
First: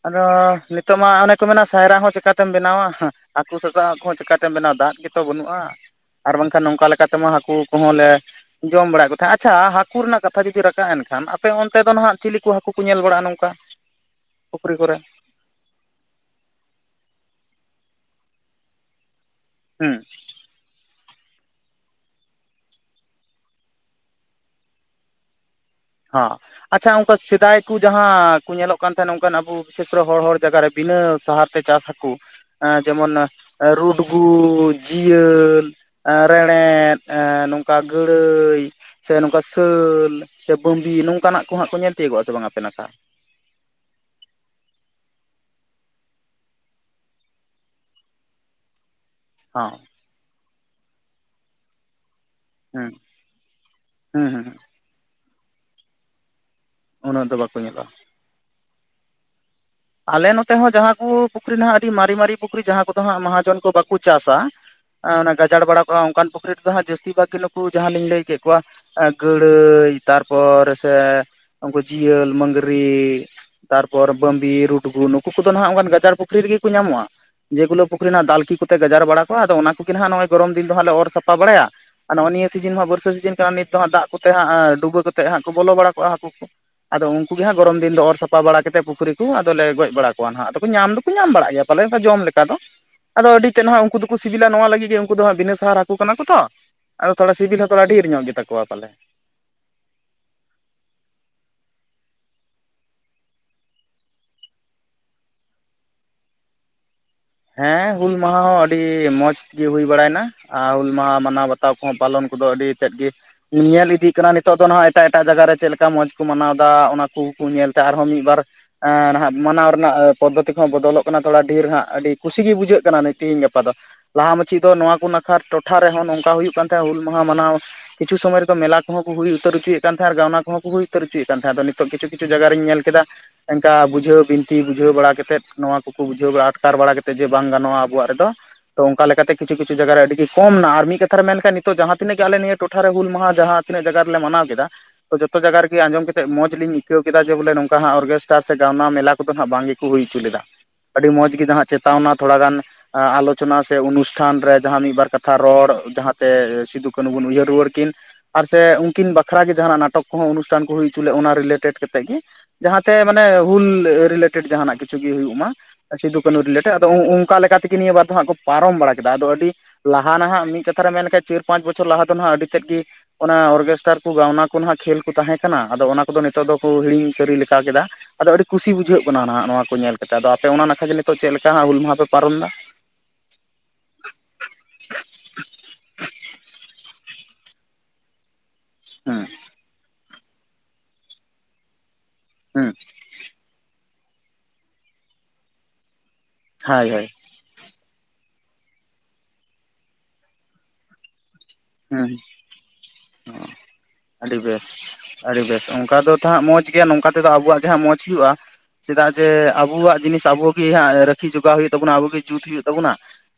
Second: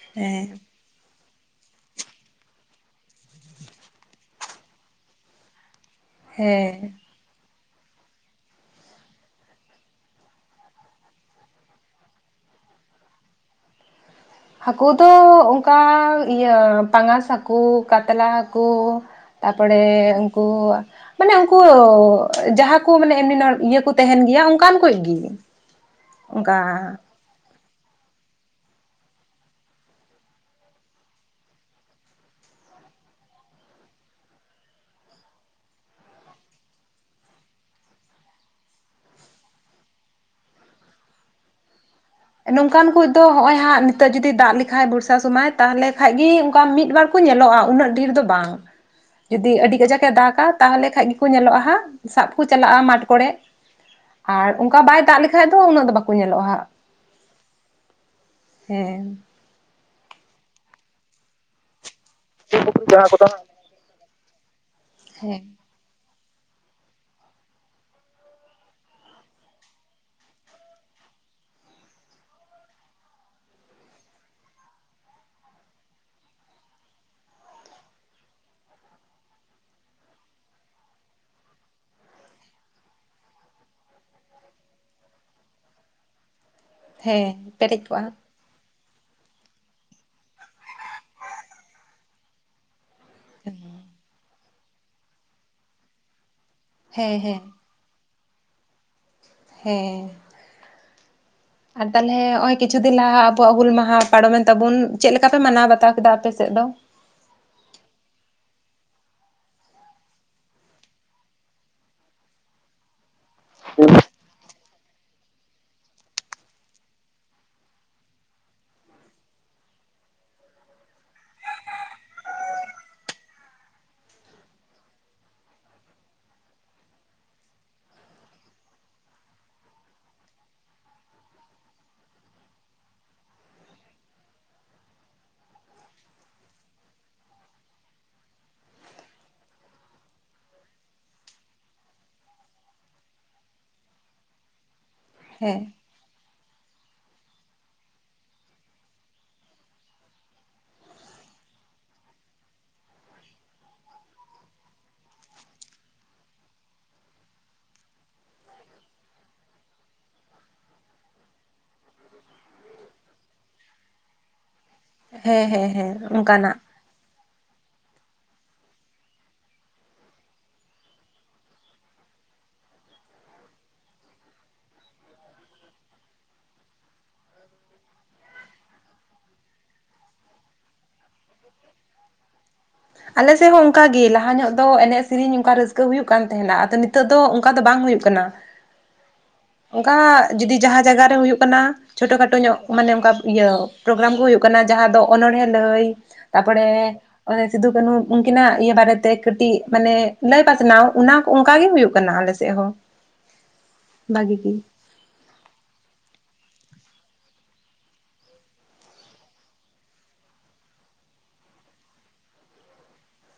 ᱟᱫᱚ ᱦᱮᱸ ᱱᱤᱛᱚᱜ ᱢᱟ ᱚᱱᱮ ᱠᱚ ᱢᱮᱱᱟ ᱥᱟᱭᱨᱟ ᱦᱚᱸ ᱪᱤᱠᱟᱛᱮᱢ ᱵᱮᱱᱟᱣᱟ, ᱦᱟᱹᱠᱩ ᱥᱟᱥᱟᱵ ᱦᱚ ᱠᱚᱦᱚᱸ ᱪᱤᱠᱟᱹᱛᱮᱢ ᱵᱮᱱᱟᱣᱟ ᱫᱟᱜ ᱜᱮᱛᱚ ᱵᱟᱹᱱᱩᱜᱼᱟ ᱟᱨ ᱵᱟᱝᱠᱷᱟᱱ ᱦᱮᱸ ᱱᱚᱝᱠᱟ ᱞᱮᱠᱟᱛᱮ ᱛᱮᱢᱟ ᱦᱟᱹᱠᱩ ᱠᱚᱦᱚᱸ ᱞᱮ ᱡᱚᱢ ᱵᱟᱲᱟᱭᱮᱫ ᱠᱚ ᱛᱟᱦᱮᱸᱫ ᱟᱪᱪᱷᱟ ᱦᱟᱹᱠᱩ ᱨᱮᱱᱟᱜ ᱠᱟᱛᱷᱟ ᱡᱩᱫᱤ ᱨᱟᱠᱟᱵ ᱮᱱᱠᱷᱟᱱ, ᱟᱯᱮ ᱚᱱᱛᱮ ᱫᱚ ᱱᱟᱦᱟᱜ ᱪᱤᱞᱤ ᱠᱚ ᱦᱟᱹᱠᱩ ᱠᱚ ᱧᱮᱞ ᱵᱟᱲᱟᱜᱼᱟ? ᱱᱚᱝᱠᱟ, ᱯᱩᱠᱷᱨᱤ ᱦᱟᱹᱠᱳ ᱠᱚᱨᱮ ᱫᱚ ᱚᱱᱠᱟ ᱤᱭᱟᱹ ᱯᱟᱸᱜᱟᱥ ᱦᱟᱹᱠᱩ ᱠᱟᱛᱞᱟ ᱦᱟᱹᱠᱩ, ᱛᱟᱨᱯᱚᱨᱮ ᱦᱩᱸ ᱩᱱᱠᱩ ᱢᱟᱱᱮ ᱩᱱᱠᱩ ᱡᱟᱦᱟᱸ ᱠᱚ ᱢᱟᱱᱮ ᱮᱢᱱᱤ [unintelligible] ᱤᱭᱟᱹ ᱠᱚ ᱛᱟᱦᱮᱱ ᱜᱮᱭᱟ ᱚᱱᱠᱟᱱ ᱠᱚᱡ ᱜᱮ᱾ ᱦᱚᱸ ᱚᱱᱠᱟ ᱟᱪᱪᱷᱟ ᱩᱱ ᱠᱟ ᱥᱮᱫᱟᱭ ᱠᱚ ᱡᱟᱦᱟᱸ ᱠᱚ ᱧᱮᱞᱚᱜ ᱠᱟᱱ ᱛᱟᱦᱮᱸᱱ-ᱟ ᱚᱱᱠᱟᱱ ᱟᱵᱚ ᱵᱤᱥᱮᱥ ᱠᱚᱨᱮ ᱦᱚᱲ ᱦᱚᱲ ᱡᱟᱭᱜᱟ ᱨᱮ ᱵᱤᱱᱟᱹ ᱥᱟᱦᱟᱨ ᱛᱮ ᱪᱟᱥ ᱦᱟᱠᱩ, ᱡᱮᱢᱚᱱ ᱨᱩᱰᱜᱩ, ᱡᱤᱭᱟᱹᱞ ᱨᱮᱸᱲᱮᱫ ᱱᱚᱝᱠᱟ ᱜᱟᱹᱲᱟᱹᱭ ᱥᱮ ᱱᱚᱝᱠᱟ ᱥᱟᱹᱞ ᱥᱮ ᱵᱟᱺᱵᱤ ᱱᱚᱝᱠᱟᱱᱟᱜ ᱠᱚ ᱦᱟᱸᱜ ᱠᱚ ᱧᱮᱞ ᱛᱤᱭᱳᱜᱚᱜᱼᱟ ᱥᱮ ᱵᱟᱝ ᱟᱯᱮ ᱱᱟᱠᱷᱟ ᱱᱚᱝᱠᱟᱱ ᱠᱩᱡ ᱛᱚ ᱦᱚᱜᱼᱚᱭ ᱦᱟᱸᱜ ᱱᱤᱛᱚᱜ ᱡᱩᱫᱤ ᱫᱟᱜ ᱞᱮᱠᱷᱟᱡ ᱵᱚᱨᱥᱟ ᱥᱳᱢᱟᱹᱭ ᱛᱟᱦᱚᱞᱮ ᱠᱷᱟᱡ ᱜᱤ ᱚᱝᱠᱟ ᱢᱤᱫ ᱵᱟᱨ ᱠᱚ ᱧᱮᱞᱚᱜᱼᱟ ᱩᱱᱟᱹᱜ ᱰᱷᱮᱨ ᱫᱚ ᱵᱟᱝ ᱡᱩᱫᱤ ᱦᱚᱸ ᱟᱹᱰᱤ ᱜᱟᱡᱟᱠ ᱮ ᱫᱟᱜᱼᱟ ᱛᱟᱦᱚᱞᱮ ᱠᱷᱟᱡ ᱜᱮᱠᱚ ᱧᱮᱞᱚᱜᱼᱟ ᱦᱟᱸᱜ ᱥᱟᱵ ᱠᱚ ᱪᱟᱞᱟᱜᱼᱟ ᱦᱩᱸ ᱢᱟᱴ ᱠᱚᱨᱮ, ᱦᱩᱸ ᱦᱩᱸ ᱟᱨ ᱚᱱᱠᱟ ᱵᱟᱭ ᱫᱟᱜ ᱞᱮᱠᱷᱟᱡ ᱫᱚ ᱩᱱᱟᱹᱜ ᱫᱚ ᱵᱟᱠᱚ ᱧᱮᱞᱚᱜᱼᱟ ᱦᱟᱸᱜ ᱩᱱᱟᱹᱜ ᱫᱚ ᱵᱟᱠᱚ ᱧᱮᱞᱚᱜᱼᱟ᱾ ᱦᱮᱸ ᱟᱞᱮ ᱱᱚᱛᱮ ᱦᱚᱸ ᱡᱟᱦᱟᱸ ᱠᱚ ᱯᱩᱠᱷᱨᱤ ᱱᱟᱦᱟᱜ ᱟᱹᱰᱤ ᱢᱟᱨᱮ ᱢᱟᱨᱮ ᱯᱩᱠᱷᱨᱤ ᱡᱟᱦᱟᱸ ᱠᱚᱫᱚ ᱦᱟᱸᱜ ᱢᱟᱦᱟᱡᱚᱱ ᱠᱚ ᱵᱟᱠᱚ ᱪᱟᱥᱟ ᱚᱱᱟ ᱦᱟᱸᱜ ᱦᱮᱸ ᱜᱟᱡᱟᱲ ᱵᱟᱲᱟ ᱠᱚᱜ-ᱟ ᱚᱱᱠᱟᱱ ᱯᱩᱠᱷᱨᱤ ᱫᱚ ᱦᱟᱸᱜ ᱡᱟᱹᱥᱛᱤ ᱵᱷᱟᱜ ᱜᱮ ᱱᱩᱠᱩ ᱡᱟᱦᱟᱸ ᱞᱤᱧ ᱞᱟᱹᱭ ᱠᱮᱜ ᱠᱚᱣᱟ ᱜᱟᱹᱲᱟᱹᱭ ᱛᱟᱨᱯᱚᱨ ᱥᱮ ᱩᱱᱠᱩ ᱡᱤᱭᱟᱹᱞ, ᱢᱟᱹᱝᱜᱽᱨᱤ ᱛᱟᱨᱯᱚᱨ ᱵᱟᱹᱢᱵᱤᱨ ᱨᱩᱰᱜᱩ ᱱᱩᱠᱩ ᱠᱚᱫᱚ ᱱᱟᱦᱟᱸᱜ ᱚᱱᱠᱟᱱ ᱜᱟᱡᱟᱲ ᱯᱩᱠᱷᱨᱤ ᱨᱮᱜᱮ ᱠᱚ ᱧᱟᱢᱚᱜᱼᱟ᱾ ᱡᱮᱜᱩᱞᱟ ᱯᱩᱠᱷᱨᱤ ᱨᱮᱱᱟᱜ ᱫᱟᱞᱠᱤ ᱠᱚᱛᱮ ᱜᱟᱡᱟᱲ ᱵᱟᱲᱟ ᱠᱚᱜ-ᱟ᱾ ᱟᱫᱚ ᱚᱱᱟ ᱠᱚᱜᱮ ᱱᱟᱦᱟᱸᱜ ᱱᱚᱜᱼᱚᱭ ᱜᱚᱨᱚᱢ ᱫᱤᱱ ᱫᱚ ᱦᱟᱸᱜ ᱞᱮ ᱚᱨ ᱥᱟᱯᱷᱟ ᱵᱟᱲᱟᱭᱟ᱾ ᱟᱨ ᱱᱚᱜᱼᱚᱭ ᱱᱤᱭᱟᱹ ᱥᱤᱡᱤᱱ ᱢᱟ ᱵᱟᱹᱨᱥᱟᱹ ᱥᱤᱡᱤᱱ ᱠᱟᱱᱟ ᱱᱤᱛ ᱫᱚ ᱦᱟᱸᱜ ᱫᱟᱜ ᱠᱚᱛᱮ ᱦᱟᱸᱜ ᱰᱩᱵᱟᱹ ᱠᱟᱛᱮᱜ ᱦᱟᱸᱜ ᱠᱚ ᱵᱚᱞᱚ ᱵᱟᱲᱟ ᱠᱚᱜᱼᱟ ᱦᱟᱹᱠᱩ ᱠᱚ ᱟᱫᱚ ᱩᱝᱠᱩ ᱦᱮᱸ ᱜᱮ ᱦᱟᱸᱜ ᱜᱚᱨᱚᱢ ᱯᱮᱨᱮᱡ ᱫᱤᱱ ᱠᱚᱜᱼᱟ ᱫᱚ ᱚᱨ ᱥᱟ ᱯᱟ ᱵᱟᱲᱟ ᱠᱟᱛᱮᱫ ᱯᱩᱠᱷᱨᱤ ᱠᱚ ᱟᱫᱚᱞᱮ ᱜᱚᱡ ᱵᱟᱲᱟ ᱠᱚᱣᱟ ᱱᱟᱦᱟᱜ ᱟᱫᱚ ᱧᱟᱢ ᱫᱚᱠᱚ ᱧᱟᱢ ᱵᱟᱲᱟᱜ ᱜᱮᱭᱟ ᱯᱟᱞᱮ ᱡᱚᱢ ᱞᱮᱠᱟ ᱫᱚ ᱟᱫᱚ ᱟᱹᱰᱤ ᱛᱮᱜ ᱱᱟᱦᱟᱜ ᱩᱝᱠᱩ ᱫᱚᱠᱚ ᱥᱤᱵᱤᱞᱟ ᱱᱚᱣᱟ ᱞᱟᱹᱜᱤᱜ ᱜᱮ ᱩᱱᱠᱩ ᱫᱚ ᱦᱟᱸᱜ ᱵᱤᱱᱟᱹ ᱥᱟᱦᱟᱨ ᱦᱟᱹᱠᱩ ᱠᱟᱱᱟ ᱠᱚ ᱛᱚ ᱟᱫᱚ ᱦᱮᱸ ᱛᱷᱚᱲᱟ ᱦᱮᱸ ᱥᱤᱵᱤᱞ ᱦᱚᱸ ᱛᱷᱚᱲᱟ ᱰᱷᱮᱨ ᱧᱚᱜ ᱜᱮᱛᱟ ᱠᱚᱣᱟ ᱯᱟᱞᱮ᱾ ᱦᱮᱸ ᱟᱨ ᱛᱟᱦᱚᱞᱮ ᱦᱚᱸᱜᱼᱚᱭ ᱠᱤᱪᱷᱩ ᱫᱤᱱ ᱞᱟᱦᱟ ᱟᱵᱚᱣᱟᱜ ᱦᱩᱞ ᱢᱟᱦᱟ ᱯᱟᱨᱚᱢᱮᱱ ᱛᱟᱵᱚᱱ ᱪᱮᱫ ᱞᱮᱠᱟ ᱯᱮ ᱢᱟᱱᱟᱣ ᱵᱟᱛᱟᱣ ᱠᱮᱫᱟ ᱟᱯᱮ ᱥᱮᱫ ᱫᱚ? ᱦᱮᱸ ᱦᱩᱞ ᱢᱟᱦᱟ ᱦᱚᱸ ᱟᱹᱰᱤ ᱢᱚᱸᱡᱽ ᱛᱮᱜᱤ ᱦᱩᱭ ᱵᱟᱲᱟᱭᱱᱟ ᱟᱨ ᱦᱩᱞ ᱢᱟᱦᱟ ᱢᱟᱱᱟᱣ ᱵᱟᱛ ᱛᱟᱣ ᱠᱚᱦᱚᱸ ᱯᱟᱞᱚᱱ ᱠᱚᱫᱚ ᱟᱹᱰᱤ ᱛᱮᱫ ᱜᱮ ᱧᱮᱞ ᱤᱫᱤ ᱠᱟᱱᱟ ᱱᱤᱛ ᱱᱤᱛᱚᱜ ᱫᱚ ᱱᱟᱹᱜ ᱮᱴᱟᱜ ᱮᱴᱟᱜ ᱡᱟᱜᱟ ᱨᱮ ᱪᱮᱫ ᱞᱮᱠᱟ ᱢᱚᱸᱡᱽ ᱠᱚ ᱢᱟᱱᱟᱣ ᱫᱟ ᱚᱱᱟ ᱠᱚᱠᱚ ᱧᱮᱞᱫᱟ ᱟᱨᱦᱚᱸ ᱢᱤᱜᱵᱟᱨ ᱱᱟᱹᱜ ᱢᱟᱱᱟᱣ ᱨᱮᱱᱟᱜ ᱯᱚᱫᱽᱫᱷᱚᱛᱤ ᱠᱚᱦᱚᱸ ᱵᱚᱫᱚᱞᱚᱜ ᱠᱟᱱᱟ ᱛᱷᱚᱲᱟ ᱰᱷᱮᱨ ᱦᱟᱸᱜ ᱟᱹᱰᱤ ᱠᱩᱥᱤ ᱜᱮ ᱵᱩᱡᱷᱟᱹᱜ ᱠᱟᱱᱟ ᱛᱮᱦᱤᱧ ᱜᱟᱯᱟ ᱫᱚ ᱞᱟᱦᱟ ᱢᱟᱪᱷᱤ ᱫᱚ ᱱᱚᱣᱟ ᱠᱚ ᱱᱟᱠᱷᱟᱨ ᱴᱚᱴᱷᱟ ᱨᱮᱦᱚᱸ ᱱᱚᱝᱠᱟ ᱦᱩᱭᱩᱜ ᱠᱟᱱ ᱛᱟᱦᱮᱸ ᱦᱩᱞ ᱢᱟᱦᱟ ᱢᱟᱱᱟᱣ ᱠᱤᱪᱷᱩ ᱥᱚᱢᱚᱭ ᱨᱮᱫᱚ ᱢᱮᱞᱟ ᱠᱚᱦᱚᱸ ᱠᱚ ᱦᱩᱭ ᱩᱛᱟᱹᱨ ᱦᱚᱪᱚᱭᱮᱫ ᱠᱟᱱ ᱛᱟᱦᱮᱸ ᱟᱨ ᱜᱟᱣᱱᱟ ᱠᱚᱦᱚᱸ ᱠᱚ ᱦᱩᱭ ᱩᱛᱟᱹᱨ ᱦᱚᱪᱚᱭᱮᱫ ᱠᱟᱱ ᱛᱟᱦᱮᱸ ᱟᱫᱚ ᱱᱤᱛᱚᱜ ᱠᱤᱪᱷᱩ ᱠᱤᱪᱩ ᱡᱟᱭᱜᱟ ᱨᱮᱧ ᱧᱮᱞ ᱠᱮᱫᱟ ᱚᱝᱠᱟ ᱵᱩᱡᱷᱟᱹᱣ ᱵᱤᱱᱛᱤ ᱵᱩᱡᱷᱟᱹᱣ ᱵᱟᱲᱟ ᱠᱟᱛᱮᱫ ᱱᱚᱣᱟ ᱠᱚᱠᱚ ᱵᱩᱡᱷᱟᱹᱣ ᱵᱟᱲᱟ ᱟᱴᱠᱟᱨ ᱵᱟᱲᱟ ᱠᱟᱛᱮᱫ ᱛᱮ ᱡᱮ ᱵᱟᱝ ᱜᱟᱱᱚᱜᱼᱟ ᱟᱵᱚᱣᱟᱜ ᱨᱮᱫᱚ ᱛᱚ ᱚᱝᱠᱟ ᱞᱮᱠᱟᱛᱮ ᱠᱤᱪᱷᱩ ᱠᱤᱪᱷᱩ ᱡᱟᱭᱜᱟ ᱨᱮ ᱟᱹᱰᱤᱜᱮ ᱠᱚᱢ ᱱᱟ ᱟᱨ ᱢᱤᱫ ᱠᱟᱛᱷᱟ ᱨᱮ ᱢᱮᱱᱞᱮᱠᱷᱟᱡ ᱱᱤᱛᱚᱜ ᱡᱟᱦᱟᱸ ᱛᱤᱱᱟᱹᱜ ᱜᱮ ᱟᱞᱮ ᱱᱤᱭᱟᱹ ᱴᱚᱴᱷᱟ ᱨᱮ ᱦᱩᱞ ᱢᱟᱦᱟ ᱡᱟᱦᱟᱸ ᱛᱤᱱᱟᱹᱜ ᱡᱟᱜᱟ ᱨᱮᱞᱮ ᱢᱟᱱᱟᱣ ᱠᱮᱫᱟ ᱛᱚ ᱡᱚᱛᱚ ᱡᱟᱜᱟ ᱦᱮᱸ ᱨᱮᱜᱮ ᱟᱸᱡᱚᱢ ᱠᱮᱫ ᱢᱚᱡᱽ ᱞᱤᱧ ᱟᱹᱭᱠᱟᱹᱣ ᱠᱮᱫᱟ ᱡᱮ ᱵᱚᱞᱮ ᱱᱚᱝᱠᱟ ᱦᱟᱸᱜ ᱚᱨᱠᱮᱥᱴᱟᱨ ᱥᱮ ᱜᱟᱣᱱᱟ ᱢᱮᱞᱟ ᱠᱚᱫᱚ ᱦᱟᱸᱜ ᱵᱟᱝ ᱜᱮᱠᱚ ᱦᱩᱭ ᱦᱚᱪᱚ ᱞᱮᱫᱟ ᱟᱹᱰᱤ ᱢᱚᱸᱡᱽ ᱜᱮ ᱱᱟᱦᱟᱹᱜ ᱪᱮᱛᱟᱣᱱᱟ ᱛᱷᱚᱲᱟ ᱜᱟᱱ ᱟᱞᱳᱪᱚᱱᱟ ᱥᱮ ᱚᱱᱩᱥᱴᱷᱟᱱ ᱨᱮ ᱡᱟᱦᱟᱸ ᱢᱤᱫᱵᱟᱨ ᱠᱟᱛᱷᱟ ᱨᱚᱲ ᱡᱟᱦᱟᱸᱛᱮ ᱥᱤᱫᱩ ᱠᱟᱹᱱᱩ ᱵᱚᱱ ᱩᱭᱦᱟᱹᱨ ᱨᱩᱣᱟᱹᱲ ᱠᱤᱱ ᱟᱨ ᱥᱮ ᱩᱱᱠᱤᱱ ᱵᱟᱠᱷᱨᱟ ᱜᱮ ᱡᱟᱦᱟᱸᱱᱟᱜ ᱱᱟᱴᱚᱠ ᱠᱚᱦᱚᱸ ᱚᱱᱩᱥᱴᱷᱟᱱ ᱠᱚ ᱦᱩᱭ ᱪᱚ ᱞᱮᱜ ᱚᱱᱟ ᱨᱤᱞᱮᱴᱮᱰ ᱠᱟᱛᱮᱜ ᱜᱮ ᱡᱟᱦᱟᱸᱛᱮ ᱢᱟᱱᱮ ᱦᱩᱞ ᱨᱤᱞᱮᱴᱮᱰ ᱡᱟᱦᱟᱸ ᱱᱟᱜ ᱠᱤᱪᱷᱩ ᱜᱮ ᱦᱩᱭᱩᱜ ᱦᱮᱸ ᱢᱟ ᱦᱮᱸ ᱦᱮᱸ ᱥᱤᱫᱩ ᱠᱟᱹᱱᱦᱩ ᱚᱱᱠᱟᱱᱟᱜ ᱨᱤᱞᱮᱴᱮᱰ ᱟᱫᱚ ᱚᱝᱠᱟ ᱞᱮᱠᱟ ᱛᱮᱜᱮ ᱱᱤᱭᱟᱹ ᱵᱟᱨ ᱫᱚ ᱦᱟᱸᱜ ᱠᱚ ᱯᱟᱨᱚᱢ ᱵᱟᱲᱟ ᱠᱮᱫᱟ ᱟᱫᱚ ᱟᱹᱰᱤ ᱞᱟᱦᱟ ᱱᱟᱦᱟᱸᱟᱜ ᱢᱤᱫ ᱠᱟᱛᱷᱟᱨᱮ ᱢᱮᱱ ᱞᱮᱠᱷᱟᱡ ᱪᱟᱨ ᱯᱟᱸᱪ ᱵᱚᱪᱷᱚᱨ ᱞᱟᱦᱟ ᱫᱚ ᱦᱟᱸᱜ ᱟᱹᱰᱤ ᱛᱮᱫ ᱜᱮ ᱚᱱᱟ ᱚᱨᱠᱮᱥᱴᱟᱨ ᱠᱚ ᱜᱟᱣᱱᱟ ᱠᱚ ᱱᱟᱹᱜ ᱠᱷᱮᱞ ᱠᱚ ᱛᱟᱦᱮᱸ ᱠᱟᱱᱟ ᱟᱫᱚ ᱚᱱᱟ ᱠᱚᱫᱚ ᱱᱤᱛᱚᱜ ᱫᱚᱠᱚ ᱦᱤᱲᱤᱧ ᱥᱟᱹᱨᱤ ᱞᱮᱠᱟ ᱠᱮᱫᱟ ᱟᱫᱚ ᱟᱹᱰᱤ ᱠᱩᱥᱤ ᱵᱩᱡᱷᱟᱹᱜ ᱠᱟᱱᱟ ᱱᱟᱸᱜ ᱱᱚᱣᱟ ᱠᱚ ᱧᱮᱞ ᱠᱟᱛᱮ ᱟᱫᱚ ᱟᱯᱮ ᱚᱱᱟ ᱱᱟᱠᱷᱟᱡ ᱱᱤᱛᱚᱜ ᱪᱮᱫ ᱞᱮᱠᱟ ᱦᱟᱸᱜ ᱦᱩᱞ ᱢᱟᱦᱟ ᱯᱮ ᱯᱟᱨᱚᱢ ᱫᱟ᱾ ᱟᱞᱮ ᱥᱮᱜ ᱦᱚᱸ ᱚᱝᱠᱟᱜ ᱜᱮ ᱞᱟᱦᱟ ᱧᱚᱜ ᱫᱚ ᱮᱱᱮᱡ ᱥᱤᱨᱤᱧ ᱚᱝᱠᱟ ᱨᱟᱹᱥᱠᱟᱹ ᱦᱩᱭᱩᱜ ᱠᱟᱱ ᱛᱟᱦᱮᱸᱱᱟ ᱟᱫᱚ ᱱᱤᱛᱚᱜ ᱫᱚ ᱚᱝᱠᱟ ᱫᱚ ᱵᱟᱝ ᱦᱩᱭᱩᱜ ᱠᱟᱱᱟ᱾ ᱦᱮᱸ ᱚᱝᱠᱟ ᱡᱩᱫᱤ ᱡᱟᱦᱟᱸ ᱡᱟᱭᱜᱟ ᱨᱮ ᱦᱩᱭᱩᱜ ᱠᱟᱱᱟ ᱪᱷᱳᱴᱳ ᱠᱷᱟᱴᱳ ᱧᱚᱜ ᱦᱩᱸ ᱢᱟᱱᱮ ᱚᱝᱠᱟ ᱤᱭᱟᱹ ᱯᱨᱳᱜᱨᱟᱢ ᱠᱚ ᱦᱩᱭᱩᱜ ᱠᱟᱱᱟ ᱡᱟᱦᱟᱸ ᱫᱚ ᱚᱱᱚᱬᱦᱮ ᱞᱟᱹᱭ ᱛᱟᱨᱯᱚᱨᱮ ᱦᱳᱭ ᱦᱳᱭ ᱚᱱᱮ ᱥᱤᱫᱩ ᱠᱟᱹᱱᱦᱩ ᱩᱝᱠᱤᱱᱟᱜ ᱤᱭᱟᱹ ᱵᱟᱨᱮᱛᱮ ᱠᱟᱹᱴᱤᱡ ᱢᱟᱱᱮ ᱞᱟᱹᱭ ᱯᱟᱥᱱᱟᱣ ᱚᱱᱟ ᱚᱝᱠᱟ ᱜᱮ ᱦᱳᱭᱳᱜ ᱠᱟᱱᱟ ᱟᱞᱮ ᱥᱮᱜ ᱦᱚᱸ᱾ ᱚ ᱵᱷᱟᱜᱤ ᱟᱹᱰᱤ ᱜᱮ ᱵᱮᱥ ᱟᱹᱰᱤ ᱵᱮᱥ ᱚᱝᱠᱟ ᱫᱚ ᱛᱷᱟᱹᱜ ᱢᱚᱸᱡᱽ ᱜᱮᱭᱟ ᱱᱚᱝᱠᱟ ᱛᱮᱫᱚ ᱟᱵᱚᱣᱟᱜ ᱜᱮ ᱦᱟᱸᱜ ᱢᱚᱸᱡᱽ ᱦᱩᱭᱩᱜᱼᱟ ᱪᱮᱫᱟᱜ ᱡᱮ ᱟᱵᱚᱣᱟᱜ ᱡᱤᱱᱤᱥ ᱟᱵᱳ ᱜᱮ ᱦᱟᱸᱜ ᱨᱟᱹᱠᱷᱤ ᱡᱚᱜᱟᱣ ᱦᱩᱭᱩᱜ ᱛᱟᱵᱚᱱᱟ ᱟᱵᱚᱜᱮ ᱡᱩᱛ ᱦᱩᱭᱩᱜ ᱛᱟᱵᱚᱱᱟ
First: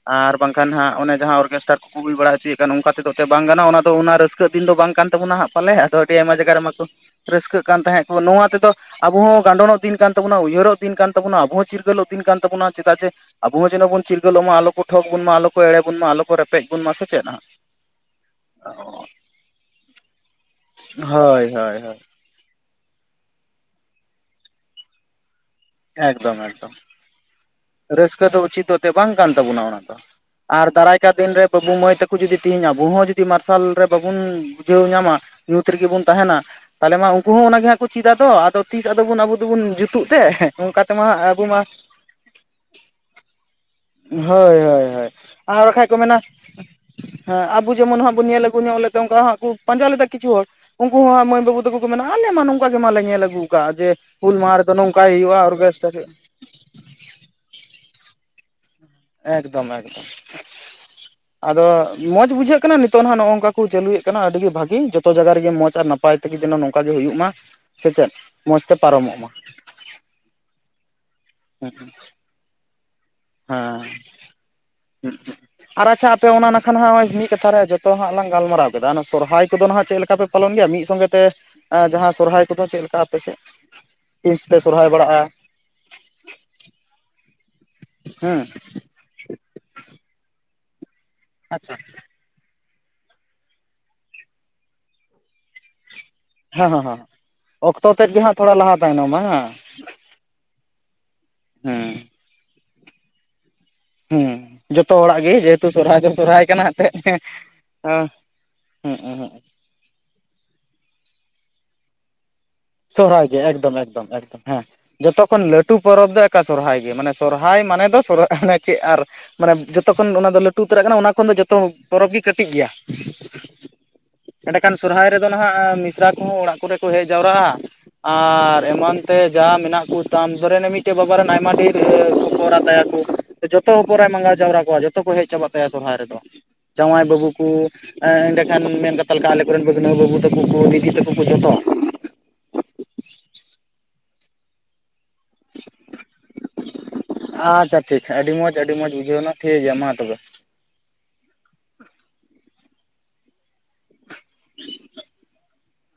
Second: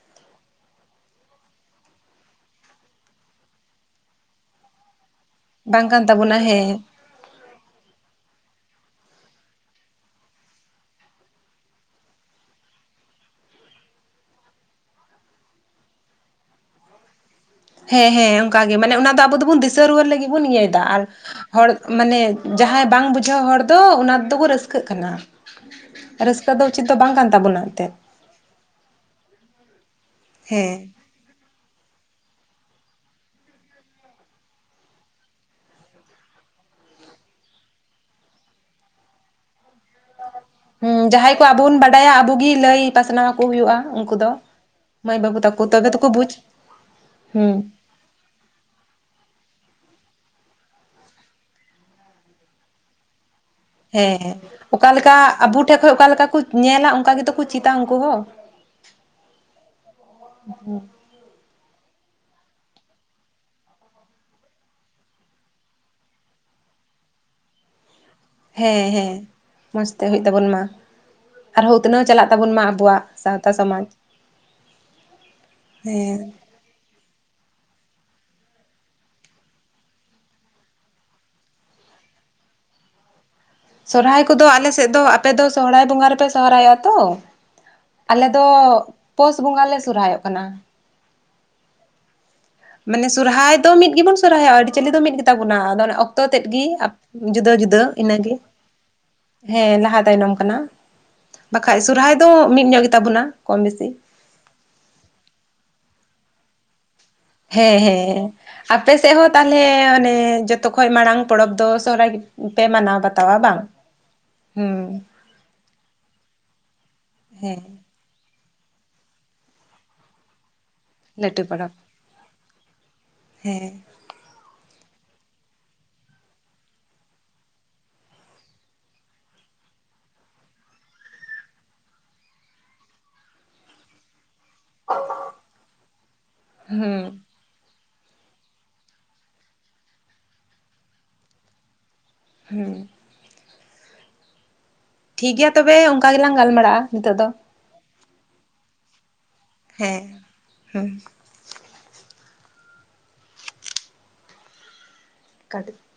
ᱟᱨ ᱵᱟᱝᱠᱷᱟᱱ ᱦᱟᱸᱜ ᱚᱱᱮ ᱡᱟᱦᱟᱸ ᱚᱨᱠᱮᱥᱴᱟᱨ ᱠᱚᱠᱚ ᱦᱩᱭ ᱵᱟᱲᱟ ᱦᱚᱪᱚᱭᱮᱜ ᱠᱟᱱ ᱚᱱᱠᱟ ᱛᱮᱫᱚ ᱵᱟᱝ ᱜᱟᱱᱚᱜᱼᱟ ᱚᱱᱟ ᱫᱚ ᱚᱱᱟ ᱨᱟᱹᱥᱠᱟᱹᱜ ᱫᱤᱱ ᱫᱚ ᱵᱟᱝ ᱠᱟᱱ ᱛᱟᱵᱚᱱᱟ ᱦᱟᱸᱜ ᱯᱟᱞᱮ ᱵᱟᱝ ᱟᱫᱚ ᱠᱟᱱ ᱟᱹᱰᱤ ᱟᱭᱢᱟ ᱛᱟᱵᱚᱱᱟ ᱡᱟᱜᱟ ᱨᱮᱢᱟ ᱦᱮᱸ ᱠᱚ ᱨᱟᱹᱥᱠᱟ. ᱛᱟᱦᱮᱱ ᱱᱚᱣᱟ ᱛᱮᱫᱚ ᱟᱵᱚ ᱦᱚᱸ ᱜᱟᱸᱰᱚᱱᱚᱜ ᱫᱤᱱ ᱠᱟᱱ ᱛᱟᱵᱚᱱᱟ ᱩᱭᱦᱟᱹᱨᱚᱜ ᱫᱤᱱ ᱠᱟᱱ ᱛᱟᱵᱚᱱᱟ ᱟᱵᱚᱸ ᱪᱤᱨᱜᱟᱹᱞᱚᱜ ᱫᱤᱱ ᱠᱟᱱ ᱛᱟᱵᱚᱱᱟ ᱪᱮᱫᱟᱜ ᱡᱮ ᱟᱵᱚ ᱦᱚᱸ ᱡᱮᱱᱚ ᱵᱚᱱ ᱪᱤᱨᱜᱟᱹᱚᱜ ᱢᱟ ᱟᱞᱚ ᱴᱷᱚᱠ ᱵᱚᱱ ᱢᱟ ᱟᱞᱚ ᱮᱲᱮ ᱵᱚᱱ ᱢᱟ ᱟᱞᱚ ᱠᱚ ᱨᱮᱯᱮᱡ ᱵᱚᱱ ᱢᱟ ᱥᱮ ᱪᱮᱫ ᱦᱟᱸᱜ ᱦᱮᱸ ᱦᱮᱸ ᱚᱱᱠᱟᱜᱮ ᱢᱟᱱᱮ ᱚᱱᱟ ᱫᱚ ᱟᱵᱚ ᱫᱚᱵᱚᱱ ᱫᱤᱥᱟᱹ ᱨᱩᱣᱟᱹᱲ ᱞᱟᱹᱜᱤᱫ ᱵᱚᱱ ᱤᱭᱟᱹᱭᱮᱫᱟ ᱟᱨ ᱦᱳᱭ ᱦᱚᱲ ᱦᱳᱭ ᱦᱳᱭ᱾ ᱢᱟᱱᱮ ᱡᱟᱦᱟᱸᱭ ᱵᱟᱝ ᱵᱩᱡᱷᱟᱹᱣ ᱦᱚᱲ ᱫᱚ ᱚᱱᱟ ᱫᱚᱠᱚ ᱨᱟᱹᱥᱠᱟᱹᱜ ᱠᱟᱱᱟ ᱮᱠᱫᱚᱢ ᱨᱟᱹᱥᱠᱟᱹ ᱫᱚ ᱮᱠᱫᱚᱢ᱾ ᱩᱪᱮᱫ ᱫᱚ ᱵᱟᱝ ᱠᱟᱱ ᱛᱟᱵᱚᱱᱟᱱ ᱛᱮ ᱨᱟᱹᱥᱠᱟᱹ ᱫᱚ ᱩᱪᱤᱛ ᱵᱟᱝ ᱠᱟᱱ ᱛᱟᱵᱚᱱᱟ ᱚᱱᱟ ᱫᱚ ᱟᱨ ᱦᱮᱸ ᱫᱟᱨᱟᱭ ᱪᱮᱠᱟ ᱫᱤᱱ ᱨᱮ ᱵᱟᱹᱵᱩ ᱢᱟᱹᱭ ᱛᱟᱠᱚ ᱡᱩᱫᱤ ᱛᱮᱦᱮᱧ ᱟᱵᱚ ᱦᱚᱸ ᱡᱩᱫᱤ ᱢᱟᱨᱥᱟᱞ ᱨᱮ ᱵᱟᱵᱚᱱ ᱵᱩᱡᱷᱟᱹᱣ ᱧᱟᱢᱟ ᱧᱩᱛ ᱨᱮᱜᱮ ᱵᱚᱱ ᱛᱟᱦᱮᱱᱟ ᱛᱟᱦᱚᱞᱮ ᱢᱟ ᱩᱱᱠᱩ ᱦᱚᱸ ᱦᱟᱜ ᱠᱚ ᱪᱮᱫᱟ ᱟ ᱟᱫᱚ ᱛᱤᱥ ᱟᱫᱚᱵᱚᱱ ᱟᱵᱚ ᱫᱚᱵᱚᱱ ᱡᱩᱛᱩᱜ ᱛᱮ ᱚᱱᱠᱟ ᱦᱮᱸ ᱛᱮᱢᱟ ᱦᱟᱸᱜ ᱡᱟᱦᱟᱸᱭ ᱠᱚ ᱟᱵᱚ ᱢᱟ ᱵᱩᱱ ᱵᱟᱰᱟᱭᱟ ᱟᱵᱚᱜᱤ ᱞᱟᱹᱭ ᱯᱟᱥᱱᱟᱣ ᱠᱚ ᱦᱩᱭᱩᱜᱼᱟ᱾ ᱩᱱᱠᱩ ᱫᱚ ᱦᱳᱭ ᱦᱳᱭ ᱦᱳᱭ ᱢᱟᱹᱭ ᱵᱟᱹᱵᱩ ᱛᱟᱠᱚ ᱟᱨ ᱵᱟᱠᱷᱟᱡ ᱛᱚᱵᱮ ᱠᱚ ᱛᱚᱠᱚ ᱢᱮᱱᱟ ᱵᱩᱡᱽ ᱦᱮ ᱦᱩᱸ ᱟᱵᱩᱡ ᱡᱮᱢᱚᱱ ᱦᱟᱸ ᱵᱚᱱ ᱧᱮᱞ ᱟᱜᱩ ᱧᱚᱜ ᱞᱮᱫᱟ ᱚᱱᱠᱟ ᱦᱟᱜ ᱠᱚ ᱯᱟᱸᱡᱟ ᱞᱮᱫᱟ ᱠᱚ ᱠᱤᱪᱩ ᱦᱚᱲ ᱩᱱᱠᱩ ᱦᱚᱸ ᱢᱟᱹᱭ ᱵᱟᱹᱵᱩ ᱛᱟᱠᱚ ᱠᱚ ᱢᱮᱱᱟ ᱟᱞᱮ ᱢᱟ ᱱᱚᱝᱠᱟ ᱜᱮ ᱢᱟᱞᱮ ᱧᱮᱞ ᱟᱹᱜᱩ ᱠᱟᱜᱼᱟ ᱡᱮ ᱦᱮᱸ ᱦᱩᱞ ᱢᱟᱦᱟ ᱨᱮᱫᱚ ᱚᱠᱟᱞᱮᱠᱟ ᱱᱚᱝᱠᱟᱭ ᱦᱩᱭᱩᱜᱼᱟ ᱟᱵᱚ ᱴᱷᱮᱡ ᱠᱷᱚᱡ ᱚᱨᱜᱮᱥᱴᱟᱨ ᱚᱠᱟ ᱞᱮᱠᱟ ᱠᱚ ᱧᱮᱞᱟ ᱚᱱᱠᱟ ᱜᱮᱛᱚ ᱠᱚ ᱪᱮᱫᱟ ᱩᱱᱠᱩ ᱦᱚᱸ ᱮᱠᱫᱚᱢ ᱮᱠᱫᱚᱢ ᱟᱫᱚ ᱢᱚᱸᱡᱽ ᱵᱩᱡᱷᱟᱹᱜ ᱠᱟᱱᱟ ᱱᱤᱛᱚᱜ ᱱᱟᱜ ᱱᱚᱝᱠᱟ ᱠᱚ ᱪᱟᱹᱞᱩᱭᱮᱫ ᱠᱟᱱᱟ ᱟᱹᱰᱤ ᱵᱷᱟᱜᱤ ᱡᱚᱛᱚ ᱡᱟᱭᱜᱟ ᱨᱮᱜᱮ ᱢᱚᱸᱡᱽ ᱟᱨ ᱱᱟᱯᱟᱭ ᱱᱟᱯᱟᱭ ᱛᱮᱜᱮ ᱡᱮᱱᱚ ᱱᱚᱝᱠᱟ ᱜᱮ ᱦᱩᱭᱩᱜ ᱢᱟ ᱥᱮ ᱪᱮᱫ᱾ ᱢᱚᱸᱡᱽ ᱛᱮ ᱦᱮᱸ ᱯᱟᱨᱚᱢᱚᱜ ᱦᱮᱸ ᱢᱟ ᱢᱚᱸᱡᱽ ᱛᱮ ᱦᱩᱭᱩᱜ ᱛᱟᱵᱚᱱ ᱢᱟ ᱟᱨᱦᱚᱸ ᱩᱛᱱᱟᱹᱣ ᱪᱟᱞᱟᱜ ᱛᱟᱵᱚᱱ ᱢᱟ ᱟᱵᱚᱣᱟᱜ ᱥᱟᱶᱛᱟ ᱥᱚᱢᱟᱡᱽ ᱦᱮᱸ ᱟᱨ ᱟᱪᱪᱷᱟ ᱦᱮᱸ ᱟᱯᱮ ᱚᱱᱟ ᱠᱷᱟᱱ ᱦᱟᱸᱜᱚᱭ ᱢᱤᱫ ᱠᱟᱛᱷᱟ ᱨᱮ ᱡᱚᱛᱚ ᱦᱟᱸᱜ ᱞᱟᱝ ᱜᱟᱞᱢᱟᱨᱟᱣ ᱠᱮᱫᱟ ᱥᱚᱨᱦᱟᱭ ᱠᱚᱫᱚ ᱦᱟᱸᱜ ᱪᱮᱫ ᱞᱮᱠᱟ ᱯᱮ ᱯᱟᱞᱚᱱ ᱜᱮᱭᱟ ᱢᱤᱫ ᱥᱚᱸᱜᱮ ᱛᱮ ᱡᱟᱦᱟᱸ ᱥᱚᱨᱦᱟᱭ ᱠᱚᱫᱚ ᱪᱮᱫ ᱞᱮᱠᱟ ᱟᱯᱮ ᱥᱮᱫ ᱥᱚᱨᱦᱟᱭ ᱛᱤᱥ ᱠᱚᱫᱚ ᱯᱮ ᱟᱞᱮ ᱥᱚᱨᱦᱟᱭ ᱥᱮᱫ ᱫᱚ ᱟᱯᱮ ᱵᱟᱲᱟᱜᱼᱟ ᱫᱚ ᱥᱚᱨᱦᱟᱭ ᱵᱚᱸᱜᱟ ᱨᱮᱯᱮ ᱥᱚᱦᱚᱨᱟᱭᱚᱜᱼᱟ ᱛᱚ ᱟᱞᱮ ᱫᱚ ᱦᱮᱸ ᱯᱩᱥ ᱵᱚᱸᱜᱟ ᱞᱮ ᱥᱚᱨᱦᱟᱭᱚᱜ ᱠᱟᱱᱟ ᱟᱪᱪᱷᱟ [inaudible] ᱢᱟᱱᱮ ᱥᱚᱨᱦᱟᱭ ᱫᱚ ᱢᱤᱫ ᱜᱮᱵᱚᱱ ᱥᱚᱨᱦᱟᱭᱜ ᱟᱹᱨᱤᱪᱟᱹᱞᱤ ᱫᱚ ᱢᱤᱫ ᱜᱮ ᱛᱟᱵᱚᱱᱟ ᱟᱫᱚ ᱚᱱᱮ ᱡᱚᱛᱚ ᱛᱮᱫ ᱜᱮ ᱦᱮᱸ ᱦᱮᱸ ᱦᱮᱸ ᱡᱩᱫᱟᱹ ᱡᱩᱫᱟᱹ ᱚᱠᱛᱚ ᱛᱮᱫ ᱜᱮ ᱤᱱᱟᱹᱜᱮ ᱦᱟᱸᱜ ᱛᱷᱚᱲᱟ ᱞᱟᱦᱟ ᱛᱟᱭᱱᱚᱢ ᱵᱟᱝᱟ ᱦᱮᱸ ᱞᱟᱦᱟ ᱛᱟᱭᱱᱚᱢ ᱠᱟᱱᱟ ᱵᱟᱠᱷᱟᱡ ᱦᱮᱸ ᱥᱚᱨᱦᱟᱭ ᱫᱚ ᱢᱤᱫ ᱧᱚᱜ ᱜᱮ ᱛᱟᱵᱚᱱᱟ ᱠᱚᱢ ᱵᱮᱥᱤ ᱦᱮᱸ ᱡᱚᱛᱚ ᱦᱚᱲᱟᱜ ᱜᱮ ᱡᱮᱦᱮᱛᱩ ᱥᱚᱨᱦᱟᱭ ᱫᱚ ᱥᱚᱨᱦᱟᱭ ᱠᱟᱱᱟ᱾ ᱛᱮᱫ ᱦᱮᱸ ᱦᱮᱸ ᱟᱯᱮ ᱥᱮᱫ ᱦᱚᱸ ᱛᱟᱦᱚᱞᱮ ᱚᱱᱮ ᱡᱚᱛᱚ ᱠᱷᱚᱡ ᱢᱟᱲᱟᱝ ᱯᱚᱨᱚᱵᱽ ᱫᱚ ᱥᱚᱦᱚᱨᱟᱭ ᱥᱚᱨᱚᱦᱟᱭ ᱜᱮ ᱮᱠᱫᱚᱢ ᱮᱠᱫᱚᱢ ᱮᱠᱫᱚᱢ ᱦᱮᱸ ᱦᱩᱸ ᱡᱚᱛᱚ ᱠᱷᱚᱱ ᱞᱟᱹᱴᱩ ᱯᱚᱨᱚᱵᱽ ᱫᱚ ᱮᱠᱟ ᱥᱚᱨᱦᱟᱭ ᱜᱮ ᱢᱟᱱᱮ ᱥᱚᱨᱦᱟᱭ ᱦᱮᱸ ᱢᱟᱱᱮ ᱫᱚ ᱪᱮᱫ ᱟᱨ ᱢᱟᱱᱮ ᱡᱚᱛᱚ ᱠᱷᱚᱱ ᱚᱱᱟ ᱫᱚ ᱞᱟᱹᱴᱩ ᱩᱛᱟᱹᱨᱟᱜ ᱠᱟᱱᱟ ᱚᱱᱟ ᱠᱷᱚᱱ ᱫᱚ ᱡᱚᱛᱚ ᱯᱚᱨᱚᱵᱽ ᱜᱮ ᱠᱟᱹᱴᱤᱡ ᱜᱮᱭᱟ ᱦᱮᱸ ᱮᱸᱰᱮᱠᱷᱟᱱ ᱥᱚᱨᱦᱟᱭ ᱨᱮᱫᱚ ᱦᱟᱜ ᱢᱤᱥᱨᱟ ᱠᱚᱦᱚᱸ ᱚᱲᱟᱜ ᱠᱚᱨᱮ ᱠᱚ ᱦᱮᱡ ᱡᱟᱣᱨᱟᱜᱼᱟ᱾ ᱟᱨ ᱮᱢᱟᱱ ᱛᱮ ᱡᱟ ᱢᱮᱱᱟᱜ ᱠᱚ ᱛᱟᱢ ᱫᱷᱚᱨᱮ ᱢᱤᱫᱴᱮᱡ ᱵᱟᱵᱟ ᱨᱮᱱ ᱟᱭᱢᱟ ᱰᱷᱮᱨ ᱦᱚᱯᱚᱱ ᱮᱨᱟ ᱛᱟᱭᱟᱠᱚ ᱡᱚᱛᱚ ᱯᱚᱨᱟᱭ ᱢᱟᱸᱜᱟᱣ ᱡᱟᱣᱨᱟ ᱠᱚᱣᱟ ᱡᱚᱛ ᱠᱚ ᱦᱮᱡ ᱪᱟᱵᱟᱜ ᱛᱟᱭᱟ ᱥᱚᱨᱦᱟᱭ ᱨᱮᱫᱚ ᱦᱩᱸ ᱡᱟᱶᱟᱭ ᱵᱟᱹᱵᱩ ᱮᱸᱰᱮᱠᱷᱟᱱ ᱢᱮᱱ ᱠᱟᱛ ᱞᱮᱠᱟ ᱟᱞᱮ ᱠᱚᱨᱮᱱᱟᱹᱣ ᱵᱟᱹᱵᱩ ᱛᱟᱠᱚ ᱠᱚ ᱫᱤᱫᱤ ᱛᱟᱠᱚ ᱠᱚ ᱡᱚᱛᱚ᱾ ᱦᱮᱸ [unintelligible] ᱴᱷᱤᱠᱜᱮᱭᱟ ᱛᱚᱵᱮ ᱚᱱᱠᱟ ᱜᱮᱞᱟᱝ ᱜᱟᱞᱢᱟᱨᱟᱜᱼᱟ ᱱᱤᱛᱚᱜ ᱫᱚ᱾ ᱟᱪᱪᱷᱟ ᱴᱷᱤᱠ ᱟᱹᱰᱤ ᱢᱚᱸᱡᱽ ᱟᱹᱰᱤ ᱢᱚᱸᱡᱽ ᱵᱩᱡᱷᱟᱹᱣ ᱮᱱᱟ ᱴᱷᱤᱠ ᱜᱮᱭᱟ ᱢᱟ ᱛᱚᱵᱮ᱾ ᱦᱮᱸ [unintelligible] ᱠᱟᱴ